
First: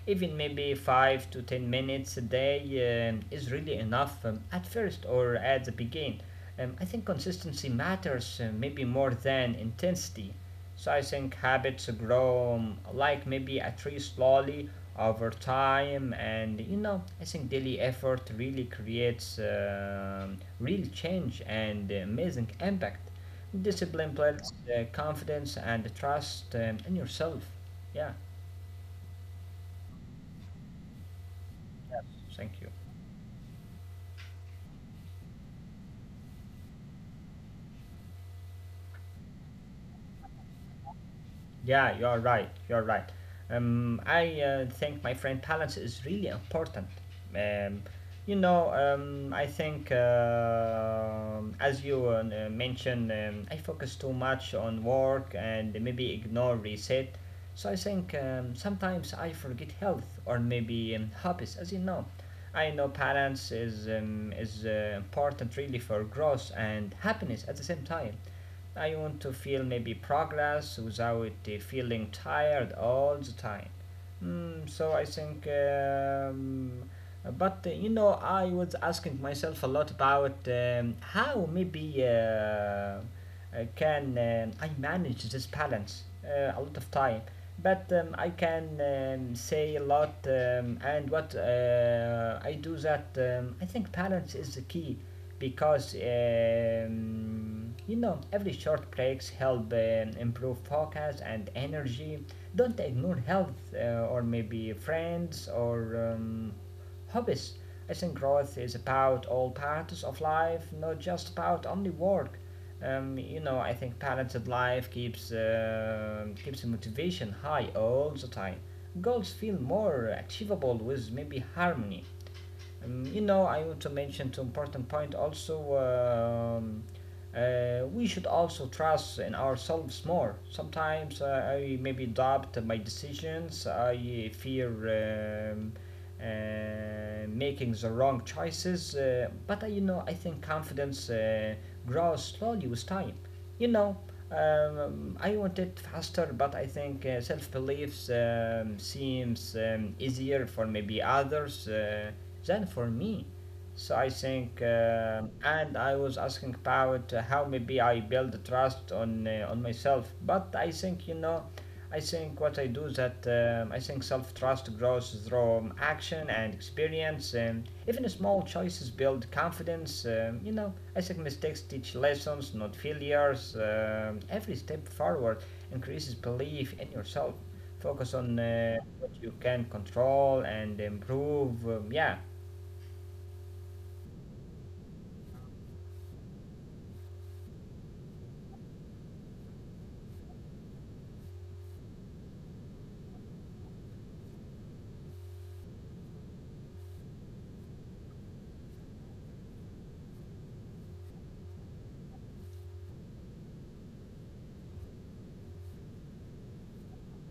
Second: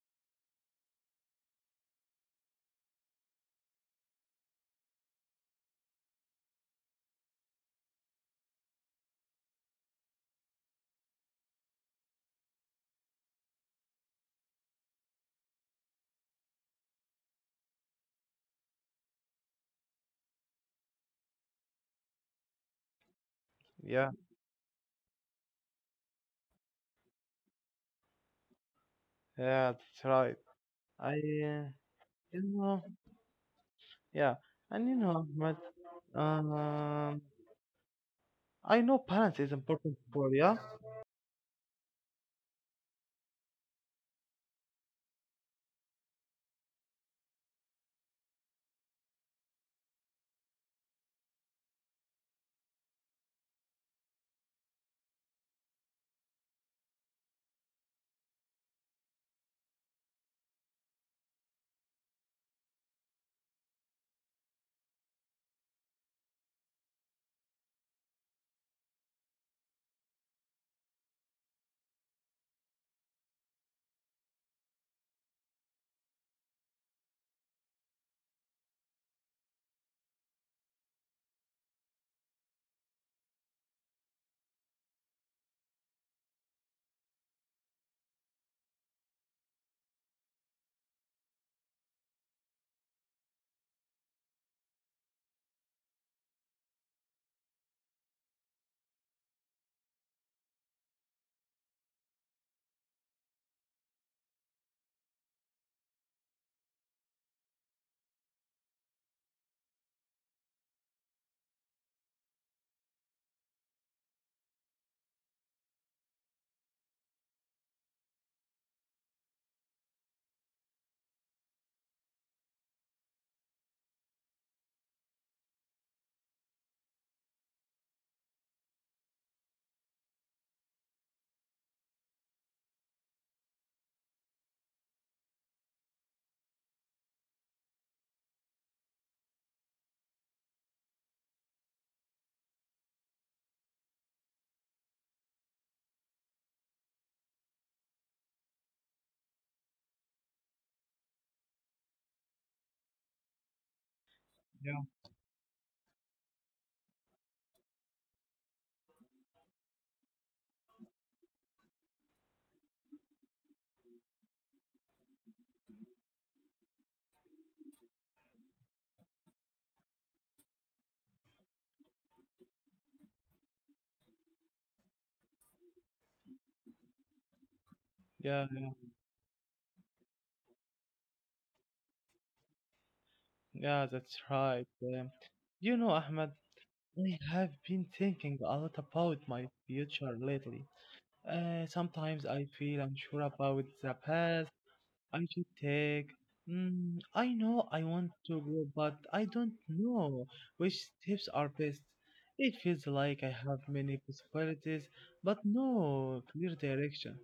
Even maybe 5 to 10 minutes a day is really enough at first or at the beginning. I think consistency matters maybe more than intensity. So I think habits grow like maybe a tree slowly over time, and you know, I think daily effort really creates real change and amazing impact. Yeah, Discipline builds confidence and trust in yourself. Yeah. yeah, that's right. I, Yeah. you Thank you. know, yeah, and you know, but um, I know balance is important for yeah. Yeah, you're right. You're right. I think my friend balance is really important. Um, you know, I think as you mentioned, I focus too much on work and maybe ignore reset. So I think sometimes I forget health or maybe hobbies, as you know. I know balance is important really for growth and happiness at the same time. I want to feel maybe progress without feeling tired all the time. Mm, so I think, but you know, I was asking myself a lot about how maybe can I manage this balance a lot of time. But I can say a lot, and what I do that I think balance is the key because you know every short breaks help improve focus and energy. Don't ignore health or maybe friends or um, hobbies. I think growth is about all parts of life, not just about only work. You know, I think balanced life keeps keeps motivation high all the time. Goals feel more achievable with maybe harmony. You know, I want to mention two important point also. Um, we should also trust in ourselves more. Sometimes I maybe doubt my decisions. I fear making the wrong choices. But you know, I think confidence grows slowly with time. You know, I want it faster, but I think self beliefs seems easier for maybe others. Than for me. So I think, and I was asking about how maybe I build trust on myself. But I think what I do is that I think self trust grows through action and experience. Even small choices build confidence. You know, I think mistakes teach lessons, not failures. Every step forward increases belief in yourself. Focus on Yeah, yeah, what you can control and improve. Yeah. yeah, that's right. You know, Ahmed, I have been thinking a lot about my future lately. Sometimes I feel unsure about the path I should take. I know I want to grow, but I don't know which steps are best. It feels like I have many possibilities, but no clear direction.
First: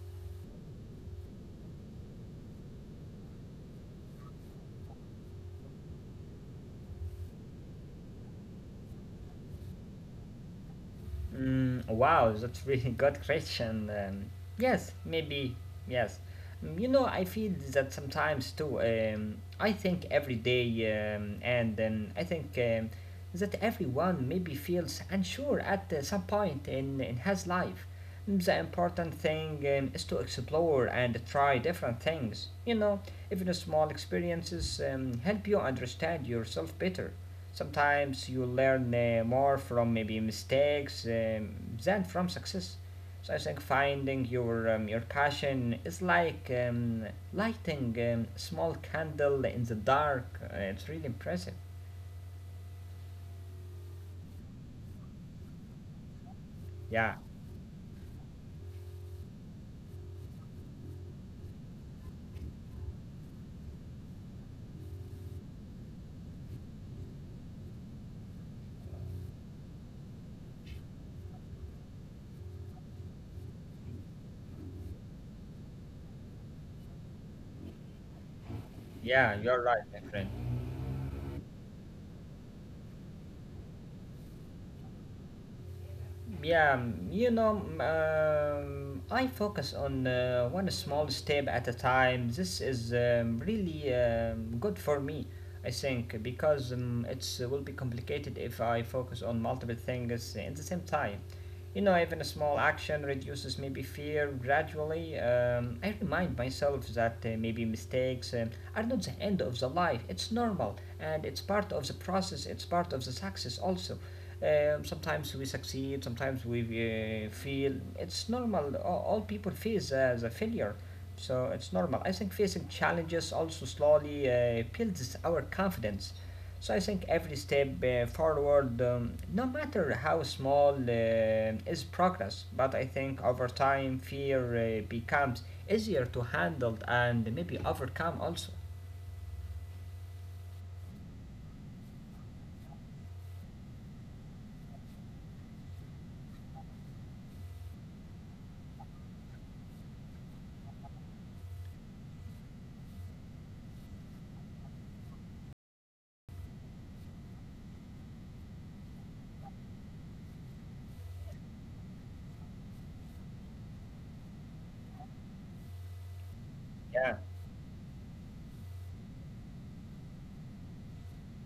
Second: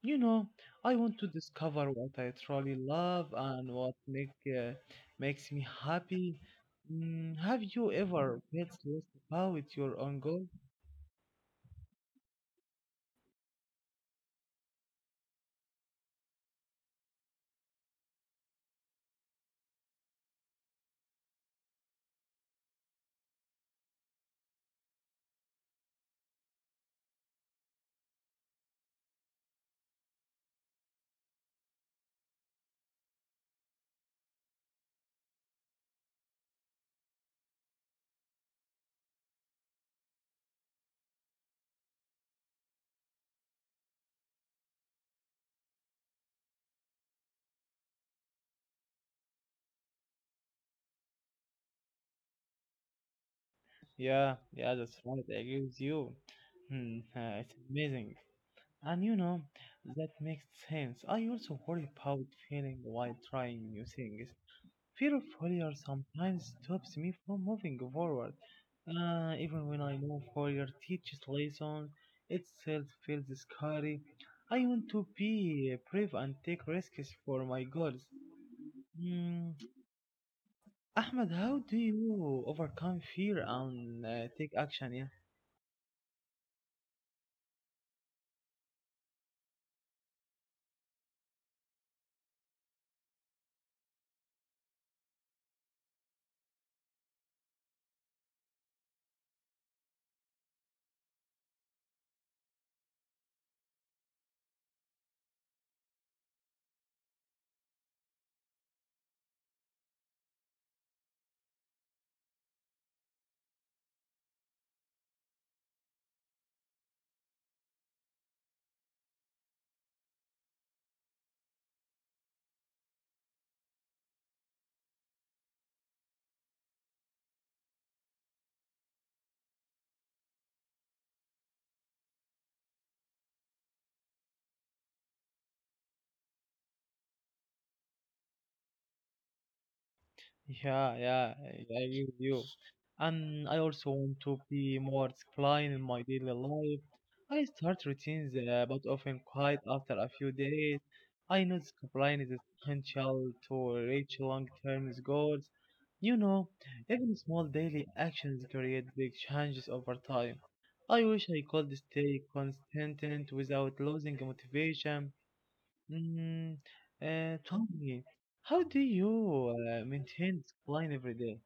You know, I want to discover what I truly love and what make makes me happy. Have you ever felt lost about your own goal? Mm, wow, that's really good question. Yes, maybe, yes. Mm, you know, I feel that sometimes too. I think every day, and I think that everyone maybe feels unsure at some point in his life. Mm, the important thing is to explore and try different things. You know, even small experiences help you understand yourself better. Sometimes you learn more from maybe mistakes than from success. So I think finding your passion is like lighting a small candle in the dark. It's really impressive. Yeah, yeah, that's right. I agree with you. Hmm, Yeah, it's amazing. And you know, that makes sense. I also worry about failing while trying new things. Fear of failure sometimes stops me from moving forward. Even when I know failure teaches lessons, itself feels scary. I want to be brave and take risks for my goals. yeah, Mm, you're right, my friend. Ahmed, how do you overcome fear and take action? Yeah. Yeah, you know, I focus on one small step at a time. This is really good for me, I think, because it's will be complicated if I focus on multiple things at the same time. You know, even a small action reduces maybe fear gradually. I remind myself that maybe mistakes are not the end of the life. It's normal and it's part of the process, it's part of the success also. Sometimes we succeed, sometimes we feel. It's normal. All people face as a failure, so it's normal. I think facing challenges also slowly builds our confidence. So I think every step forward, no matter how small, is progress. But I think over time, fear becomes easier to handle and maybe overcome also. Yeah, yeah, I agree with you. And I also want to be more disciplined in my daily life. I start routines, but often quite after a few days. I know discipline is essential to reach long-term goals. You know, even small daily actions create big changes over time. I wish I could stay consistent without losing motivation. Mm, Yeah. Tell me, how do you maintain discipline every day?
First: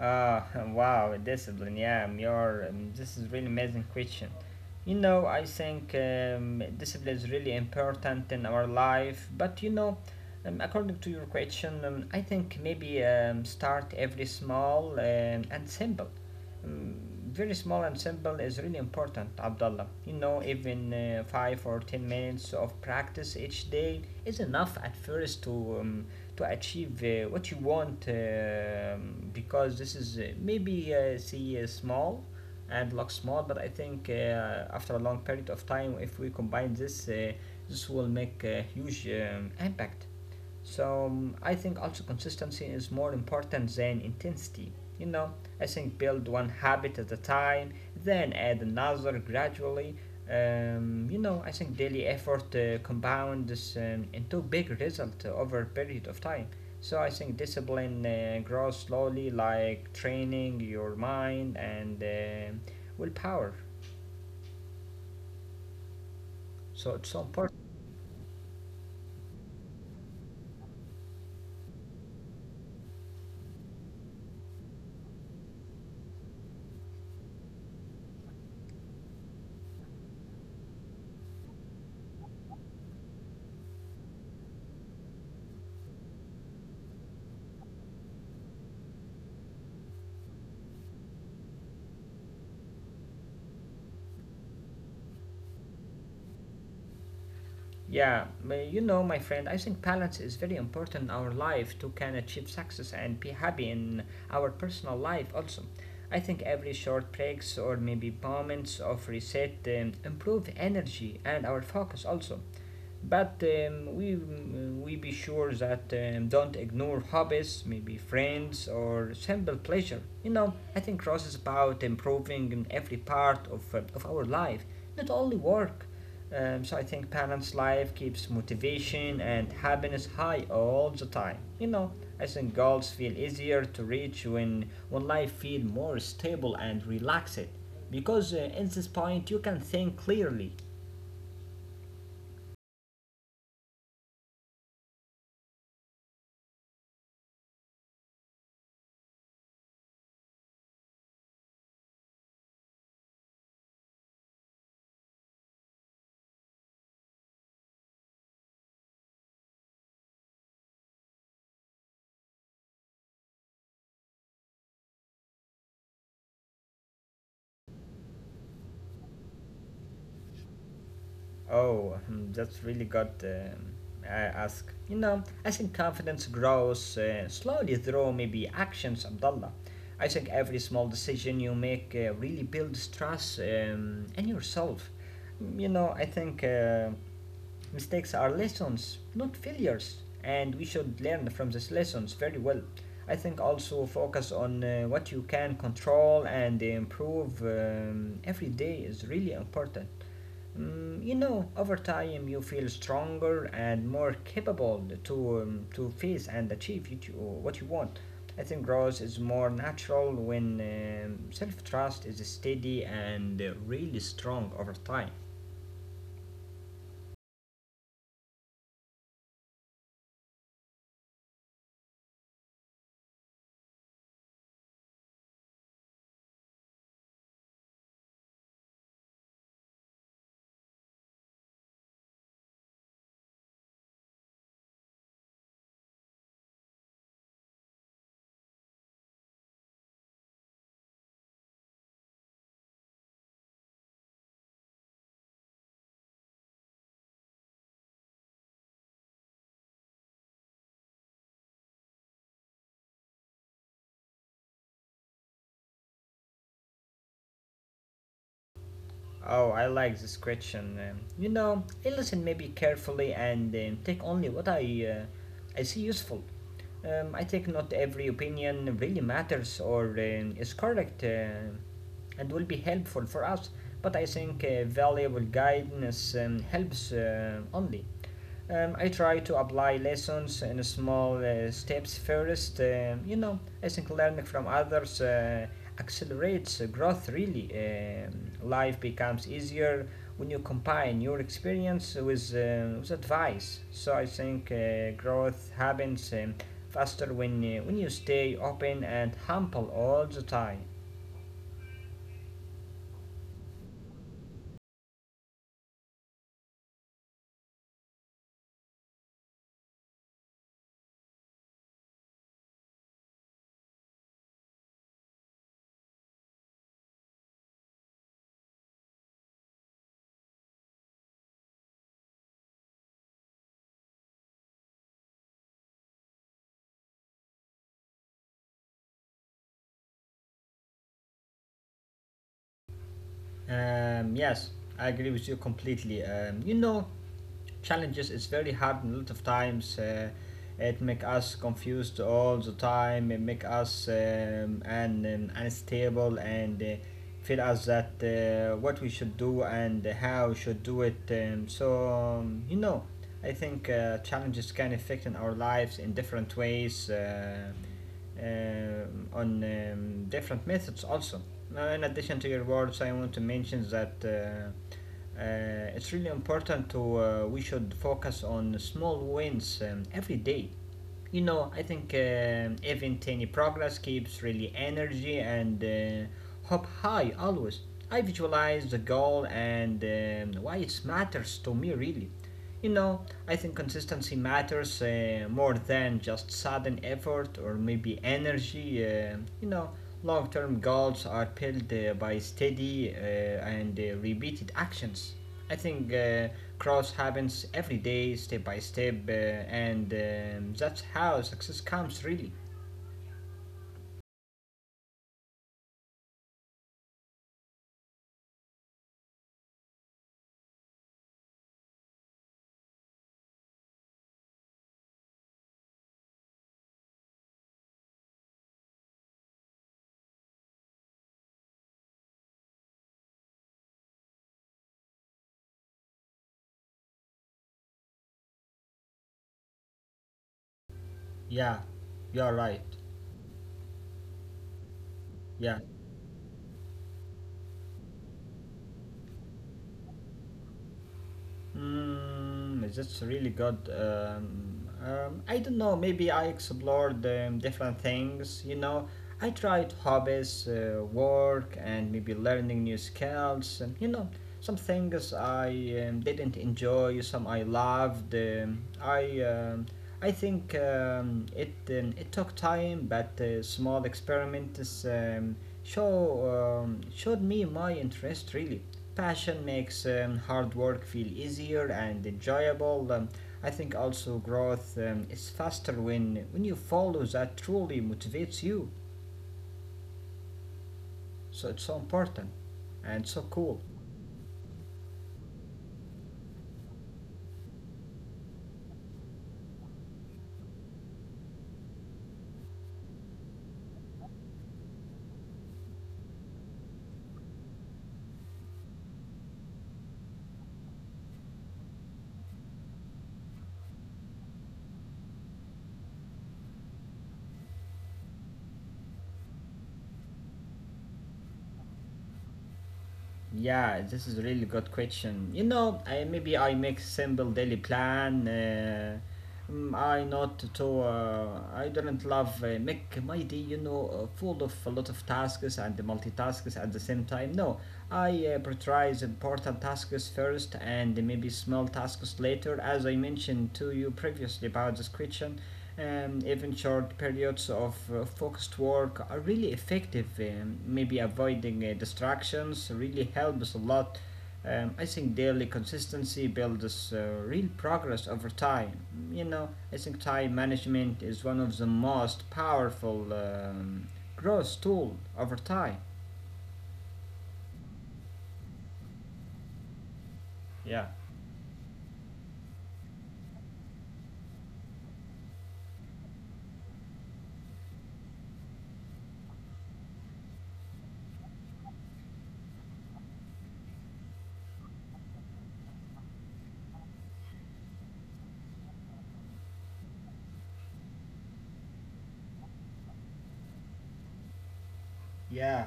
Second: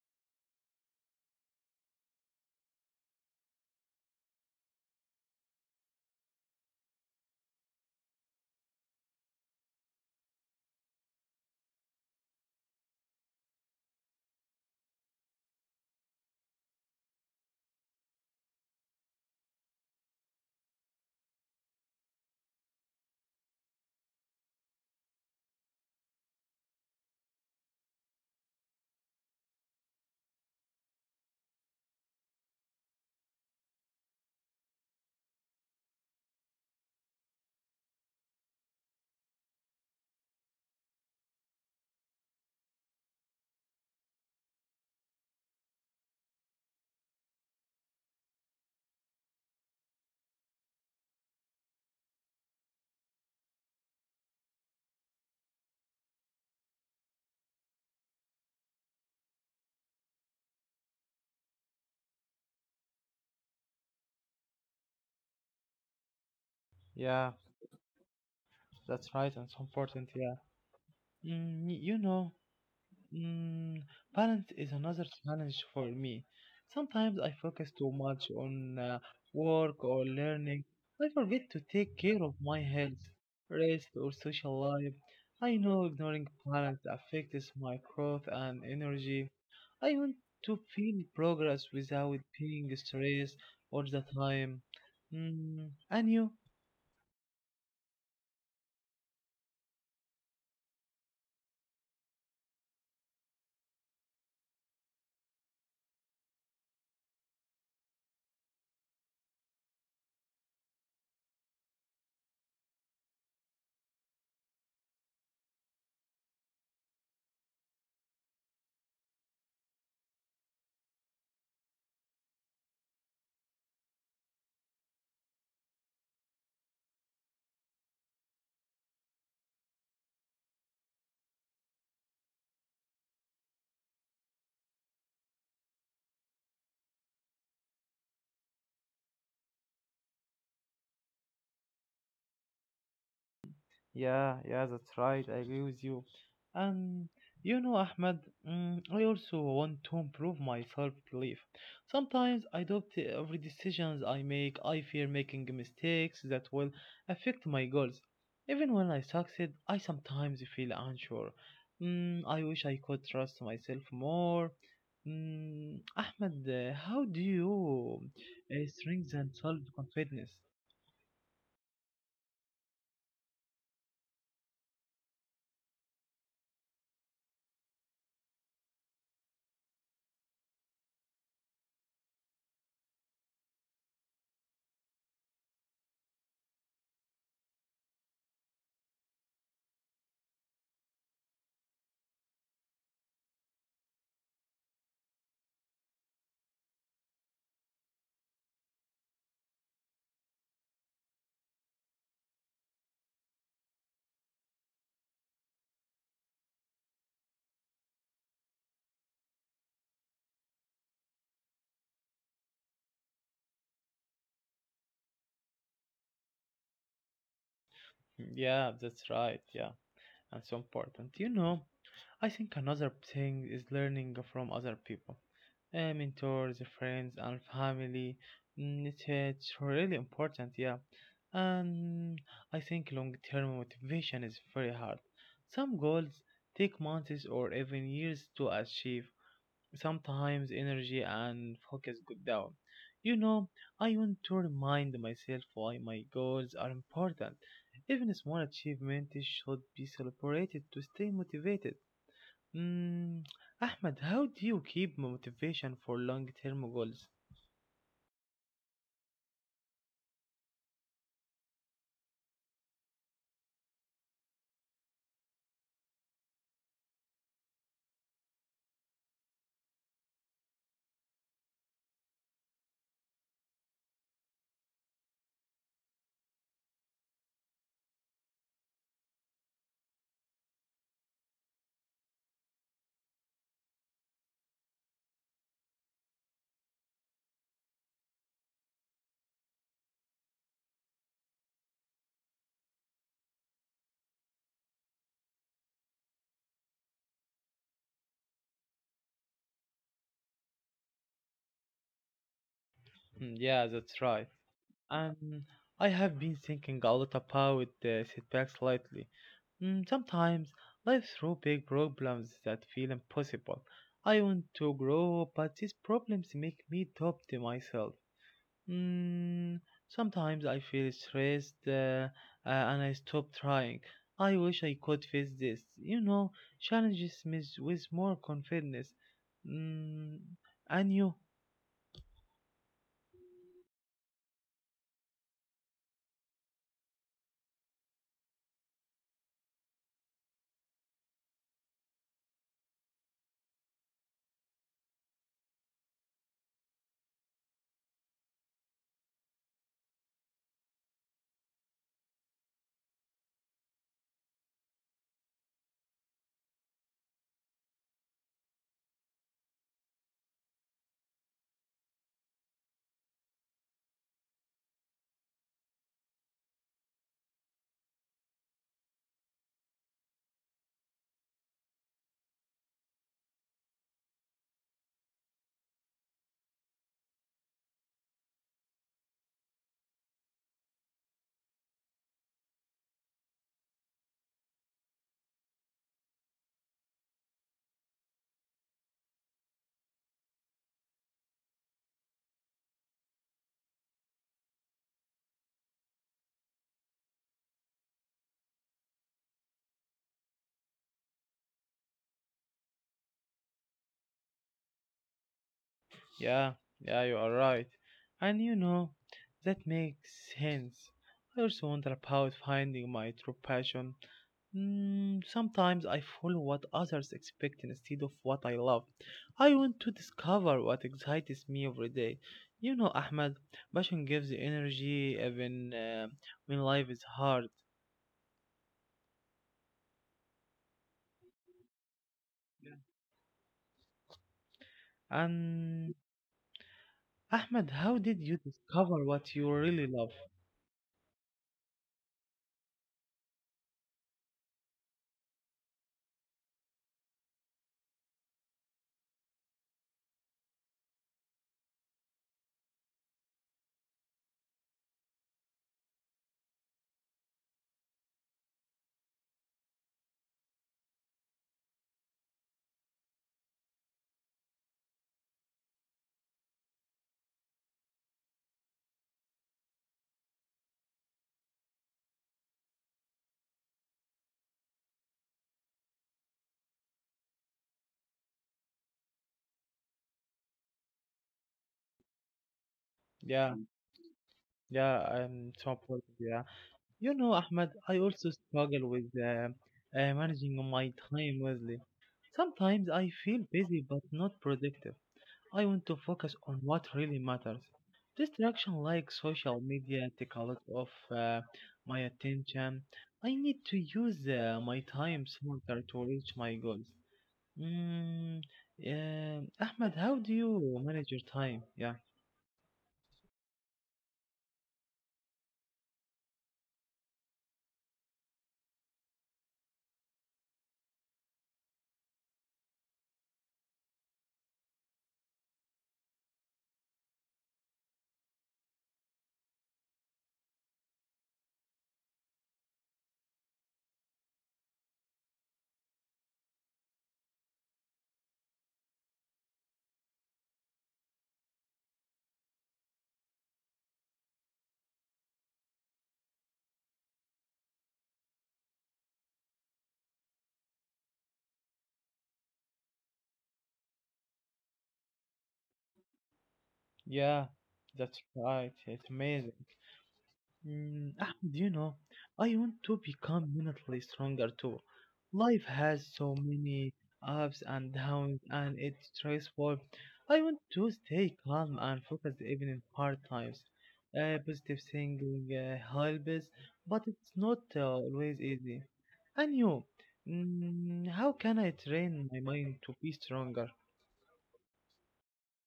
Ah, wow, discipline. Yeah, you this is really amazing question. You know, I think discipline is really important in our life. But you know, according to your question, I think maybe start every small and simple. Um, very small and simple is really important, Abdullah. You know, even 5 or 10 minutes of practice each day is enough at first um, to achieve what you want because this is maybe see small and looks small, but I think after a long period of time, if we combine this this will make a huge impact. So I think also consistency is more important than intensity. You know, I think build one habit at a time, then add another gradually. You know, I think daily effort compounds into big result over a period of time. So I think discipline grows slowly, like training your mind and willpower. So it's so Yeah, important. that's right and so important. Yeah. You know. Mm, balance is another challenge for me. Sometimes I focus too much on work or learning. I forget to take care of my health, rest, or social life. I know ignoring balance affects my growth and energy. I want to feel progress without being stressed all the time. Mm, and you? Yeah, but you know, my friend, I think balance is very important in our life to can achieve success and be happy in our personal life also. I think every short breaks or maybe moments of reset improve energy and our focus also. But we be sure that don't ignore hobbies, maybe friends or simple pleasure. You know, I think cross is about improving in every part of our life, not only work. So I think parents' life keeps motivation and happiness high all the time. You know, I think goals feel easier to reach when life feel more stable and relaxed, because at this point you can think clearly. Yeah, yeah, that's right. I agree with you. And you know, Ahmed, mm, I also want to improve my self-belief. Sometimes I doubt every decisions I make. I fear making mistakes that will affect my goals. Even when I succeed, I sometimes feel unsure. I wish I could trust myself more. Mm, Ahmed, how do you strengthen self-confidence? Oh, hmm, that's really good I ask. You know, I think confidence grows slowly through maybe actions, Abdullah. I think every small decision you make really builds trust in yourself. Mm, you know, I think mistakes are lessons, not failures, and we should learn from these lessons very well. I think also focus on what you can control and improve every day is really important. Mm, you know, over time you feel stronger and more capable to face and achieve what you want. I think growth is more natural when self trust is steady and really strong over time. Hmm, yeah, that's right. Yeah. And so important. You know, I think another thing is learning from other people, mentors, friends, and family. Mm, it's, it's really important, yeah. And I think long term motivation is very hard. Some goals take months or even years to achieve, sometimes energy and focus go down. You know, I want to remind myself why my goals are important. Even small achievements should be celebrated to stay motivated. Mm, Ahmed, how do you keep motivation for long term goals? Oh, I like this question. You know, I listen maybe carefully and take only what I see useful. I think not every opinion really matters or is correct. And will be helpful for us, but I think valuable guidance helps only. I try to apply lessons in small steps first. You know, I think learning from others accelerates growth really. Life becomes easier when you combine your experience with advice. So I think growth happens faster when you stay open and humble all the time. Hmm, yeah, that's right. And I have been thinking a lot about the setbacks lately. Sometimes life throws big problems that feel impossible. I want to grow, but these problems make me doubt myself. Mm, sometimes I feel stressed and I stop trying. I wish I could face this. You know, challenges me with more confidence. Mm, and you? Yes, I agree with you completely. You know, challenges is very hard and a lot of times. It make us confused all the time. It make us and unstable and feel us that what we should do and how we should do it. So you know, I think challenges can affect in our lives in different ways. On different methods also. Now, in addition to your words, I want to mention that it's really important to we should focus on small wins every day. You know, I think even tiny progress keeps really energy and hope high always. I visualize the goal and why it matters to me really. You know, I think consistency matters more than just sudden effort or maybe energy. You know, long term goals are built by steady and repeated actions. I think growth happens every day, step by step, and that's how success comes, really. Yeah, yeah, you are right. And you know, that makes sense. I also wonder about finding my true passion. Sometimes I follow what others expect instead of what I love. I want to discover what excites me every day. You know, Ahmed, passion gives energy even when life is hard. Yeah, you're right. Yeah. And Ahmed, how did you discover what you really love? Mm, that's really good. I don't know, maybe I explored different things, you know. I tried hobbies, work, and maybe learning new skills, and you know, some things I didn't enjoy, some I loved. I think it took time, but small experiments showed me my interest really. Passion makes hard work feel easier and enjoyable. I think also growth is faster when you follow that truly motivates you. So it's so important and so Yeah, cool. yeah, I'm so proud of you. You know, Ahmed, I also struggle with managing my time wisely. Sometimes I feel busy but not productive. I want to focus on what really matters. Distraction like social media take a lot of my attention. I need to use my time smarter to reach my goals. Mm, Ahmed, how do you manage your time? Yeah, Yeah, this is a really good question. You know, maybe I make simple daily plan. Mm, I not to. I don't love make my day. You know, full of a lot of tasks and multitasks at the same time. No, I prioritize important tasks first and maybe small tasks later, as I mentioned to you previously about this question. Even short periods of focused work are really effective. Maybe avoiding distractions really helps a lot. I think daily consistency builds real progress over time. You know, I think time management is one of the most powerful growth tool over time. yeah, that's right. It's amazing. Yeah. Mm, Ahmed, you know, I want to become mentally stronger too. Life has so many ups and downs, and it's stressful. I want to stay calm and focused even in hard times. Positive thinking helps, but it's not always easy. And you, mm, how can I train my mind to be stronger? Yeah,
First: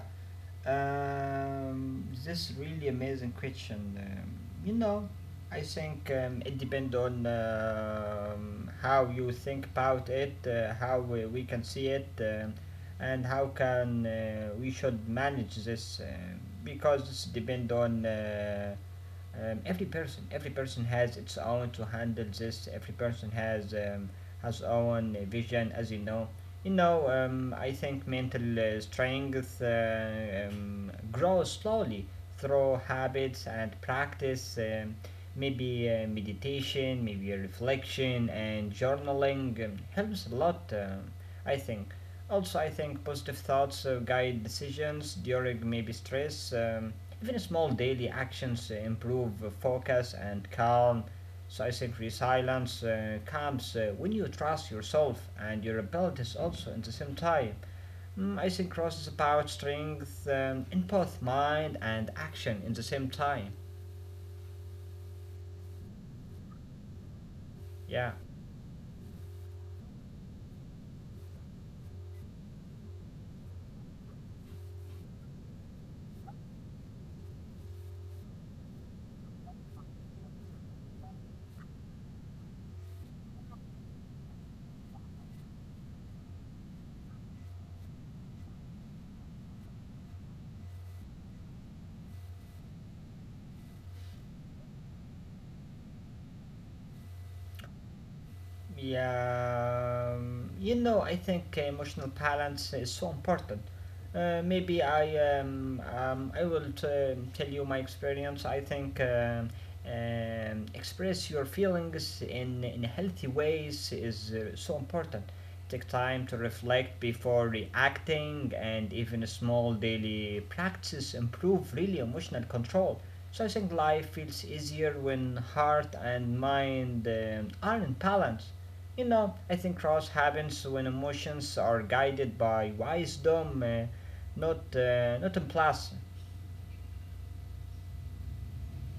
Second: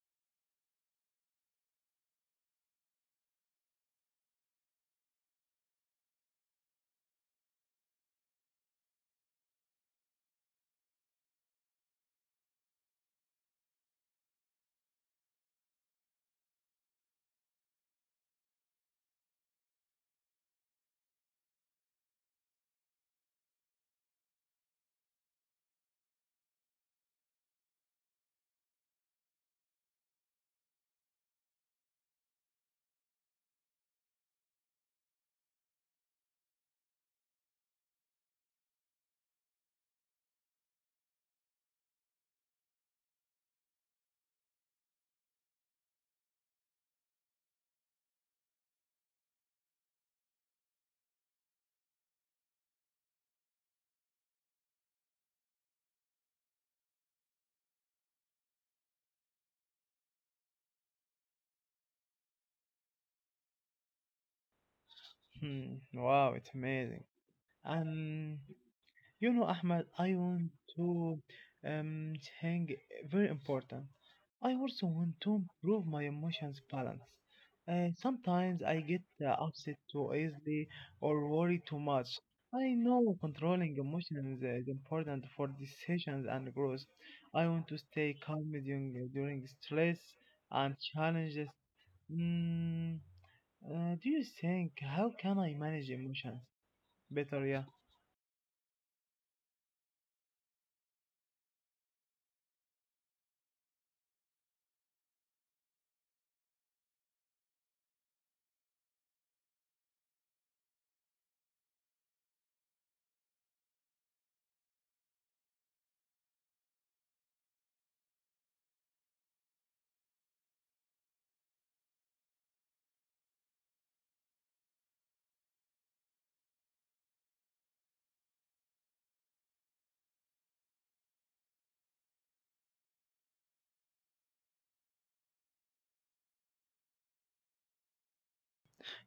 this really amazing question. You know, I think it depends on how you think about it, how we can see it, and how can we should manage this because this depends on. Every person has its own to handle this. Every person has own vision, as you know. You know, I think mental strength grows slowly through habits and practice. Maybe meditation, maybe reflection and journaling helps a lot. Um i think also i think positive thoughts guide decisions during maybe stress. Even small daily actions improve focus and calm. So I think resilience comes when you trust yourself and your abilities also at the same time. Mm, I think trust is about strength in both mind and action in the same time. Hmm, wow, it's amazing. Yeah. Um, you know, Ahmad, I want to um think very important. I also want to improve my emotions balance. Sometimes I get upset too easily or worry too much. I know controlling emotions is important for decisions and growth. I want to stay calm during stress and challenges. Mm, do you think how can I manage emotions better? Yeah. Yeah, you know, I think emotional balance is so important. Maybe I will tell you my experience. I think express your feelings in healthy ways is so important. Take time to reflect before reacting, and even small daily practices improve really emotional control. So I think life feels easier when heart and mind are in balance. You know, I think trust happens when emotions are guided by wisdom, not not impulse.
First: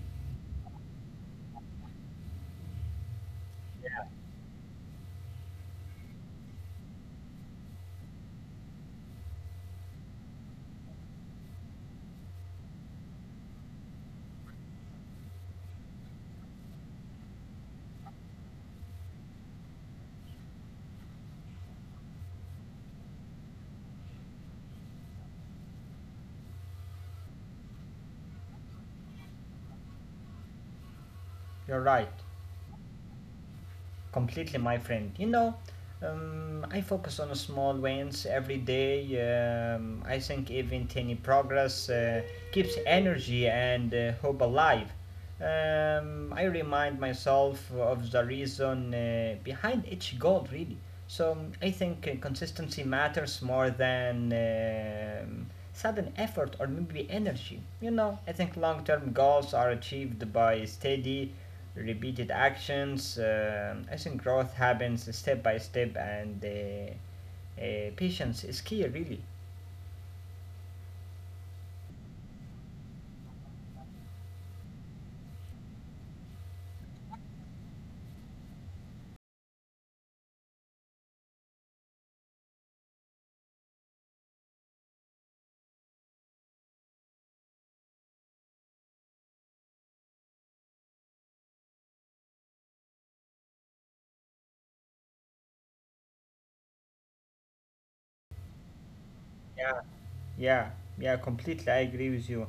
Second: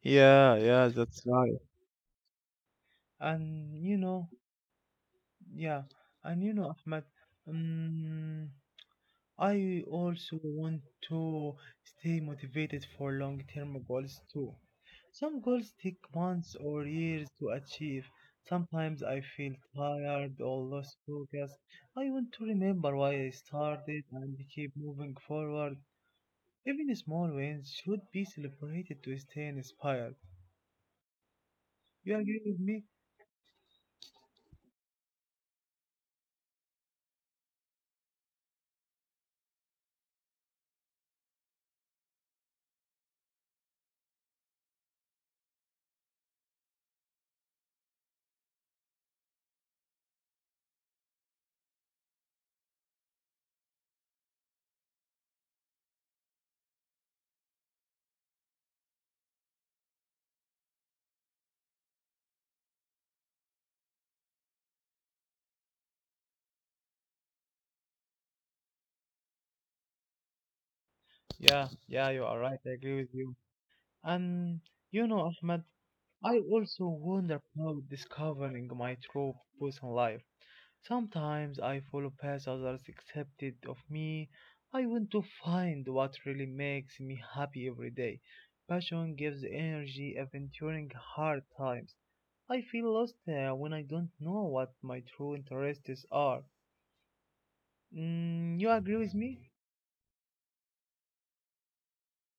Yeah, yeah, that's right. and you know yeah and you know, ahmed, um, I also want to stay motivated for long-term goals too. Some goals take months or years to achieve. Sometimes I feel tired or lost focus. I want to remember why I started and keep moving forward. Even small wins should be celebrated to stay inspired. You're right, You agree with me? completely, my friend. You know, I focus on small wins every day. I think even tiny progress keeps energy and hope alive. I remind myself of the reason behind each goal, really. So I think consistency matters more than sudden effort or maybe energy. You know, I think long term goals are achieved by steady, repeated actions. I think growth happens step by step, and patience is key, really. Yeah, yeah, you are right. I agree with you. And you know, Ahmed, I also wonder about discovering my true purpose in life. Sometimes I follow paths others accepted of me. I want to find what really makes me happy every day. Passion gives energy even during hard times. I feel lost when I don't know what my true interests are. You agree with me? Yeah, yeah, yeah, completely. I agree with you.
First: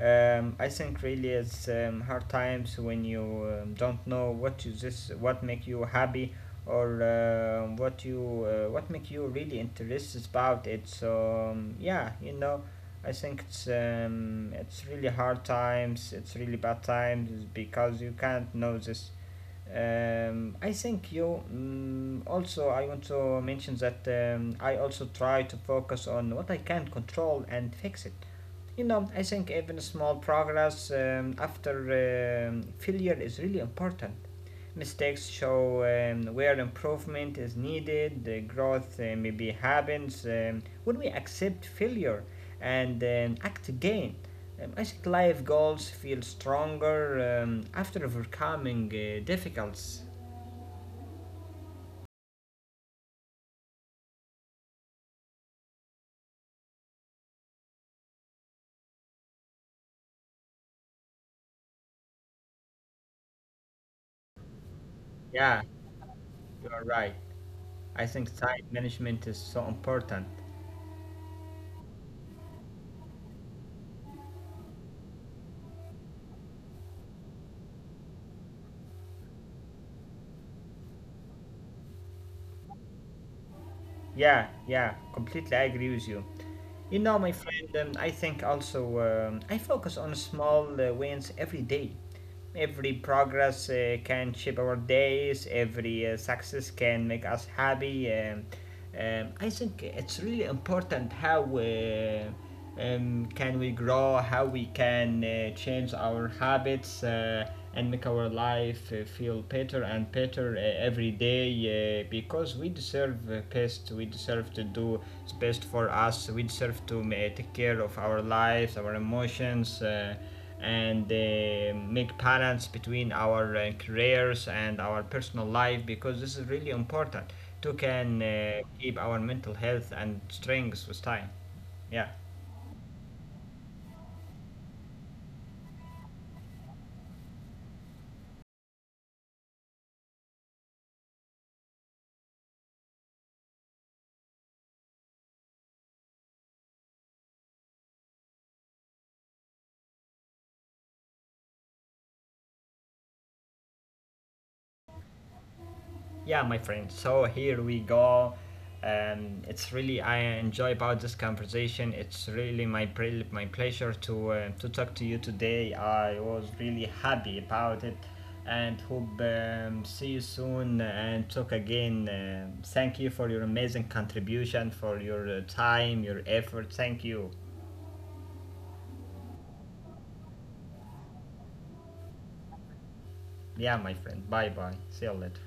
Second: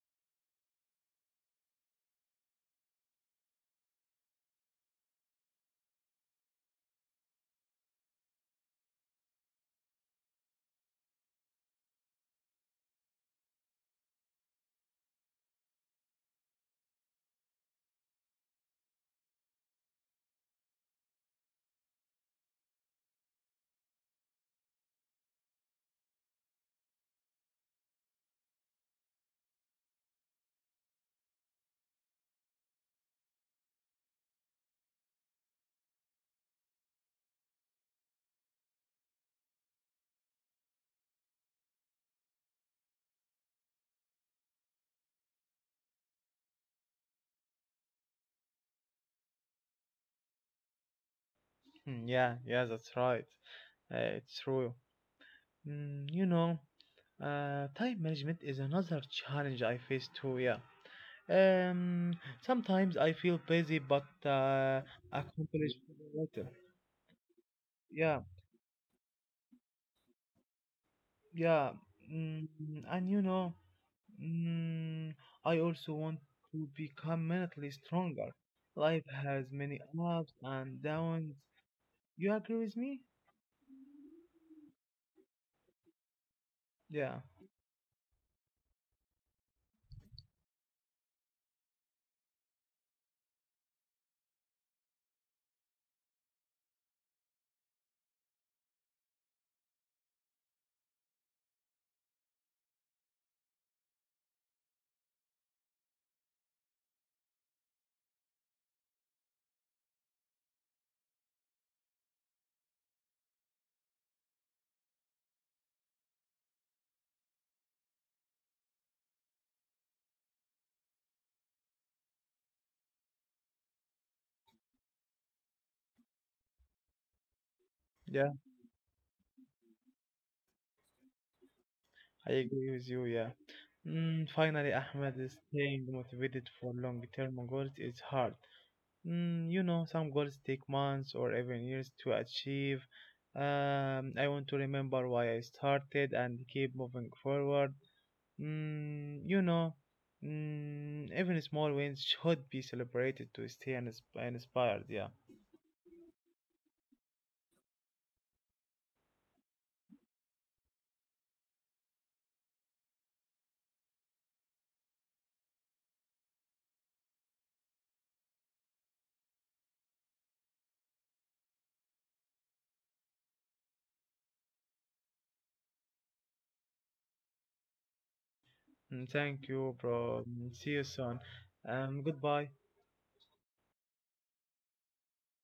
I think really it's hard times when you don't know what is this, what make you happy, or what you what make you really interested about it. So yeah, you know, I think it's really hard times. It's really bad times because you can't know this. I think you mm also I want to mention that I also try to focus on what I can control and fix it. You know, I think even small progress after failure is really important. Mistakes show where improvement is needed. The growth maybe happens when we accept failure and act again. I think life goals feel stronger after overcoming difficulties. Hmm, yeah, yeah, that's right. It's true. Mm, you know, time management is another challenge I face too. Yeah. Um, sometimes I feel busy but Yeah, accomplish later. you're right. I Yeah, think time management is so important. yeah. Mm, and you know, mm, I also want to become mentally stronger. Life has many ups and downs. You agree with me? Yeah, yeah, completely. I agree with you. You know, Yeah. my friend, I think also I focus on small wins every day. Every progress can shape our days, every success can make us happy. I think it's really important how. And can we grow, how we can change our habits and make our life feel better and better every day because we deserve best, we deserve to do the best for us, we deserve to take care of our lives, our emotions. And make balance between our careers and our personal life because this is really important to can Yeah. Keep our mental health and strength with time. Yeah. I agree with you, yeah. Mm, finally, Ahmed is staying motivated for long term goals is hard. You know, some goals take months or even years to achieve. I want to remember why I started and keep moving forward. Mm, you know, even small wins should be celebrated to stay inspired. Yeah. Yeah, my friend. So here we go. It's really I enjoy about this conversation. It's really my my pleasure to talk to you today. I was really happy about it, and hope see you soon and talk again. Thank you for your amazing contribution, for your time, your effort. Thank you. Mm, thank you, bro. Mm, see you soon. Goodbye. Yeah, my friend. Bye bye. See you later.